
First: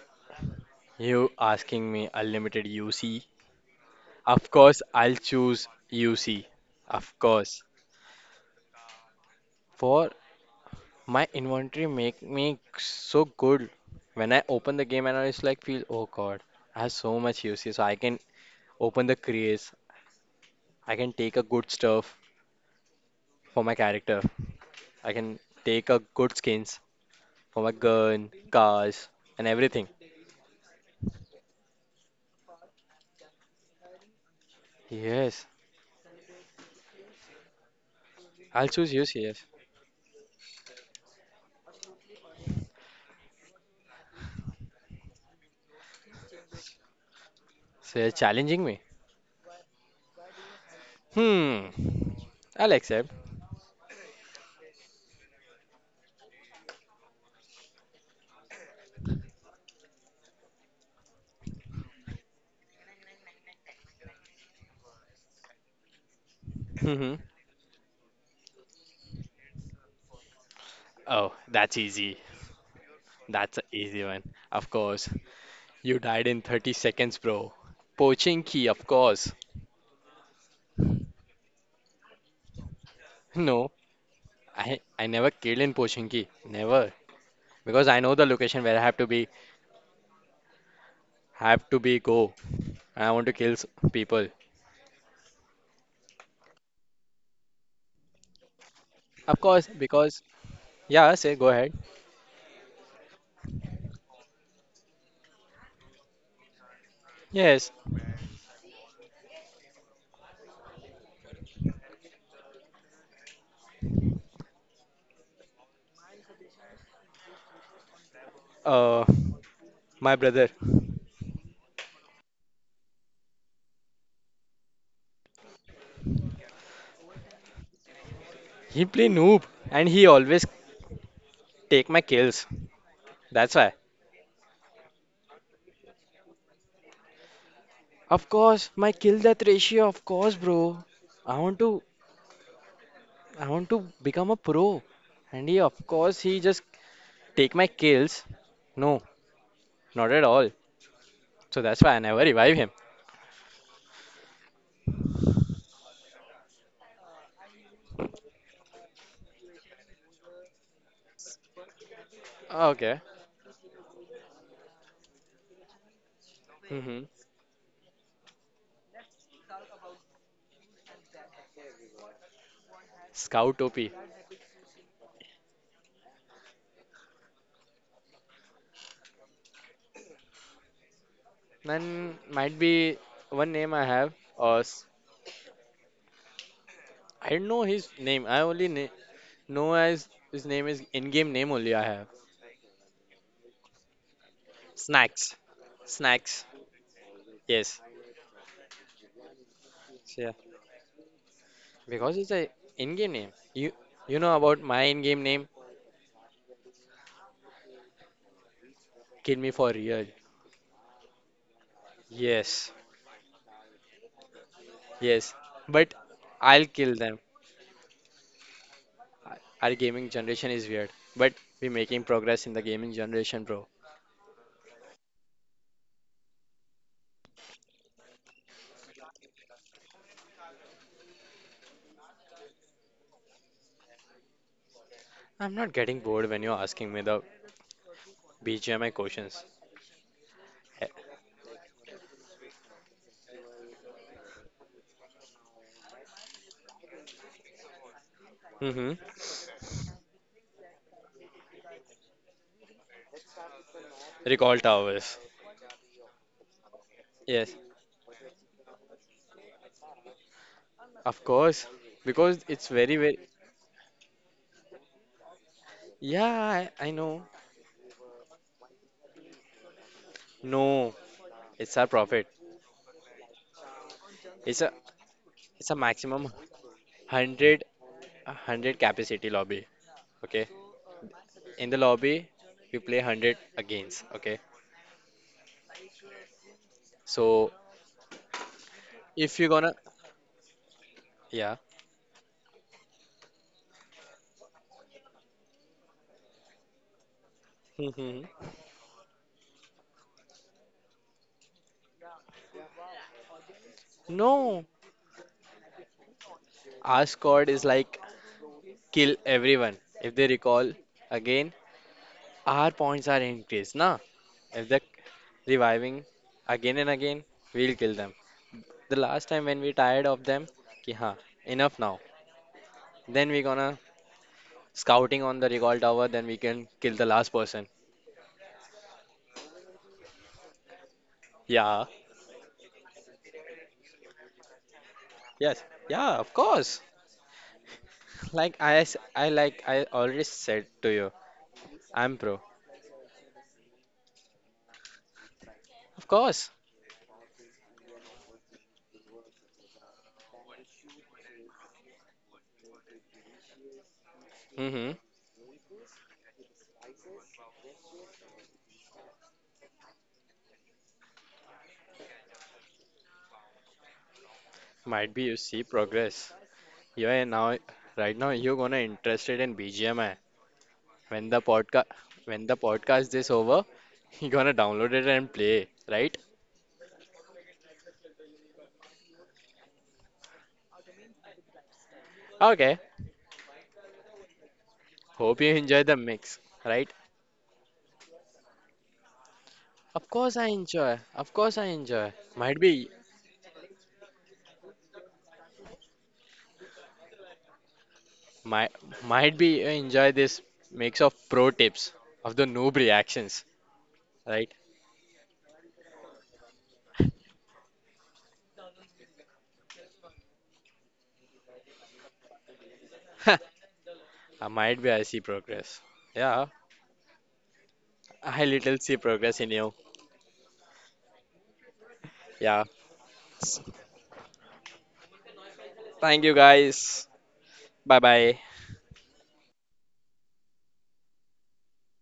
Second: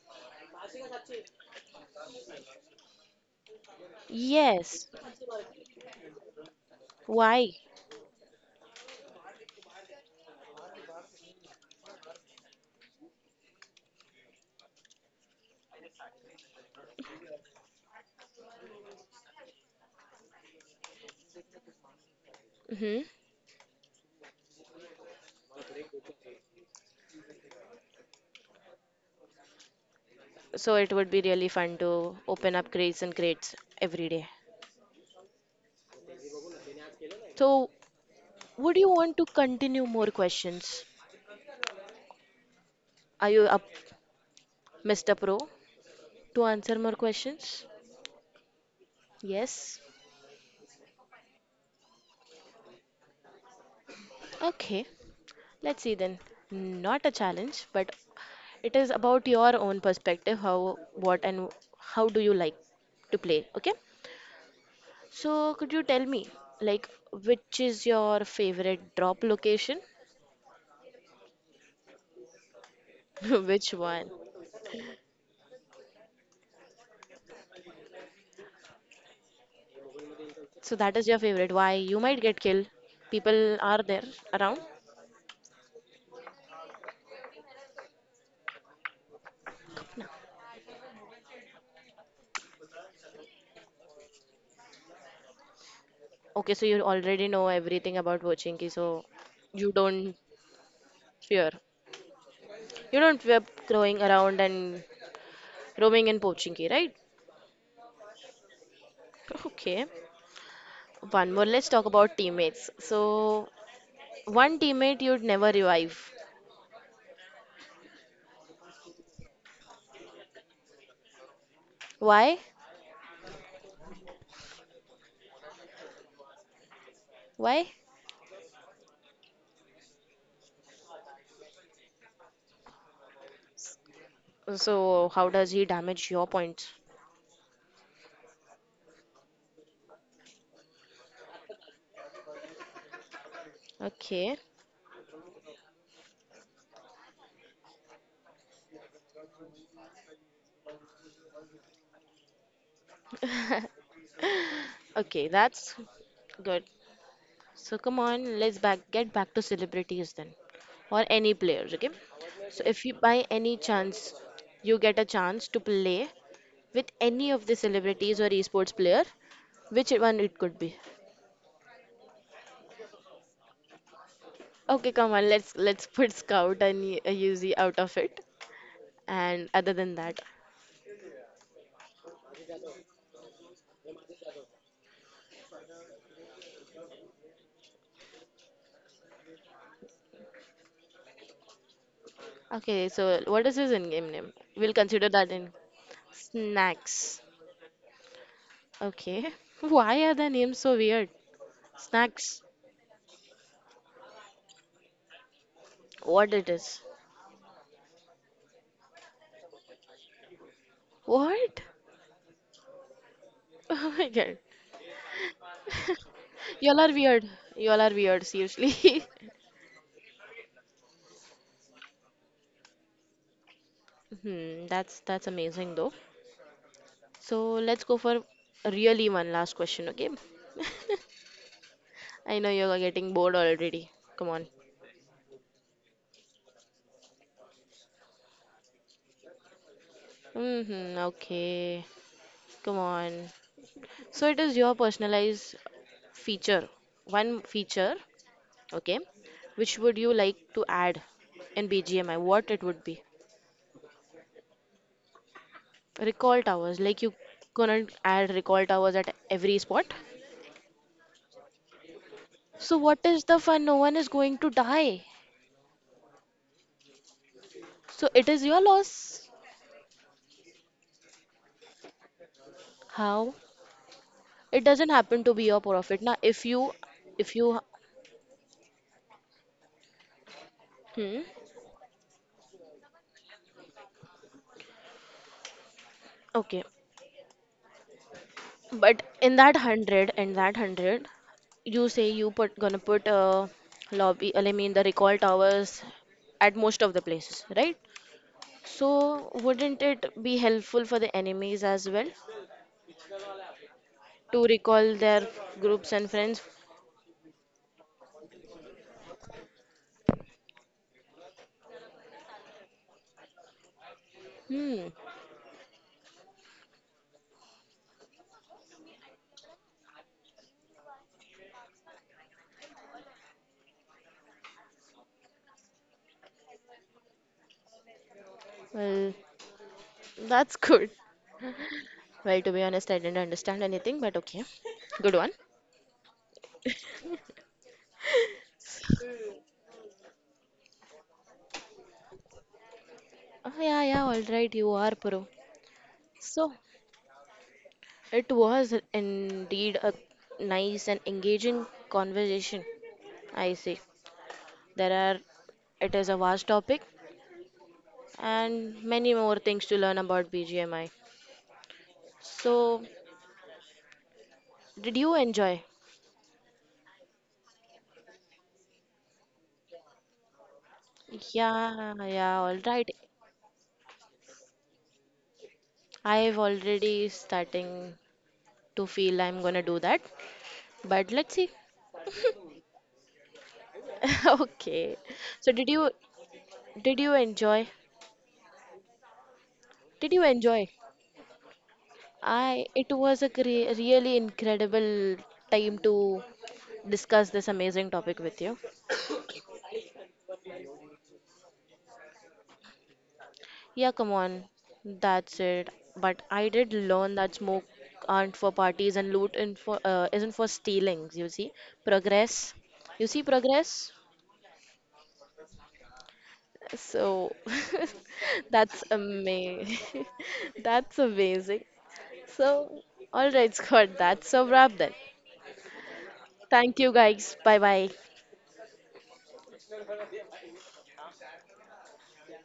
you asking me unlimited UC? Of course, Yes. I'll choose UC. Of Why? course. For my inventory make me so good. When I open the game and I just like feel, oh God, I have so much UC. So I can open the crates. I can take a good stuff Mm-hmm. for my character. I can take a good skins for my gun, cars, and everything. So it would be really fun to open up crates and crates every day. Yes, So I'll would choose you want UC. to Yes. continue more questions? Are you up, Mr. Pro, to answer more questions? So you're challenging me. Yes. Hmm. I'll accept. Okay. Let's see then. Not a challenge, but it is about your own perspective, how, what, and how do you like to play, okay? So could you tell me, like, Hmm. which is your favorite drop location? Oh, that's easy. That's an Which easy one? one. Of course, you died in 30 seconds, bro. Pochinki, of course. So that is your favorite. Why you might get killed. People No, are there around. I never killed in Pochinki. Never. Because I know the location where I have to be go. I want to kill people. Okay, so you already know everything about Pochinki, so Of course, you don't because yeah, say go fear. ahead. You don't fear going around and roaming in Pochinki, right? Yes. Okay. One more. Let's talk about teammates. So one teammate you'd never revive. Uh my brother. Why? Why? He play noob and he always take my kills. That's why. So how does he damage your points? Of course, my kill death ratio, of course, bro. I want to I want to become a Okay. pro. And he of course he just take my kills. No, not at all. So that's why I never revive him. Okay, that's good. So come on, let's back get back to celebrities then, or any players, okay? So if you Okay. by any chance you get a chance to play with hmm any of the celebrities or esports player, which one it could be? Scout OP. Okay, come on, let's put Scout and Yuzi out of it, and other than that, Then might be one name I have. Or I don't know his name. I only know as his name is in-game name only I have. okay. So what is his in-game name? We'll consider that Snacks. in Snacks. snacks. Yes, Okay, why are so, the yeah. names so weird? Because it's Snacks. a in-game name. You you know about my in-game name? What it is? Kill me for real. What? Yes. Oh my god. Yes, but I'll Y'all are kill them. weird. Y'all are weird, seriously. Our gaming generation is weird, but we're making progress in the gaming generation, bro. That's amazing though. So let's go for really one last question, okay? I know you're getting bored already. Come on. I'm not getting bored when you're asking me the BGMI questions. Mm-hmm, okay. Come on. So it is your personalized feature. One feature, Mm-hmm. okay? Which would you like to add in BGMI? What it would be? Recall towers. Recall towers. Like you Yes, gonna add recall towers at every spot? of course. Because it's So very, what very. is the fun? No one is going to die. Yeah, I know. So it is your loss. No, it's our profit. How? It's It a doesn't happen to be your it's a profit. Now, maximum if you, 100, a 100 capacity lobby. Okay. hmm, In the lobby, we play 100 against. Okay. okay. So But in if you're that gonna, hundred, in that hundred, yeah. you say you put gonna put lobby. I mean the recall towers at most of the places, right? Mhm. So wouldn't it be helpful for the enemies as well to No, recall their groups and friends? our squad is like kill everyone. If they recall again, our points are increased, na? If they're Hmm. reviving again and again, we'll kill them. The last time when we tired of them, ki ha, enough now. Then we gonna scouting on the recall tower, then we can kill the last person. Well, that's good. Yeah, Well, to be honest, I didn't understand anything, but okay. Good one. yes, yeah, of course. Like I already said to you, I'm pro. Oh, yeah, yeah, all right, you are pro. Of course. So, it was indeed a nice and engaging conversation, I see. Mm-hmm. There are, it is a vast topic and many more things to learn about BGMI. So, did Might you be you see enjoy? progress. You are now Right now you're gonna interested in BGMI. When the podcast Yeah, yeah, when the all right. podcast is over, you gonna download it and play, right? I've already starting to feel I'm gonna do that, but let's see. Okay, Okay. hope you So did enjoy you the mix, right? did you enjoy? Of Did you course I enjoy? enjoy. Of course I enjoy. I it was a cre really incredible time to discuss this amazing topic with you. might might be you enjoy this mix of pro tips of the noob reactions, Yeah, come on. right? That's it. But I did learn that smoke aren't for parties and loot in for isn't for stealings, you see. Progress. You see progress? I might be I see progress. Yeah, So I little that's see progress in you. amazing. That's amazing. Yeah. So, all right, Scott, that's a wrap then. Thank you Thank you, guys. guys. Bye bye. Bye bye.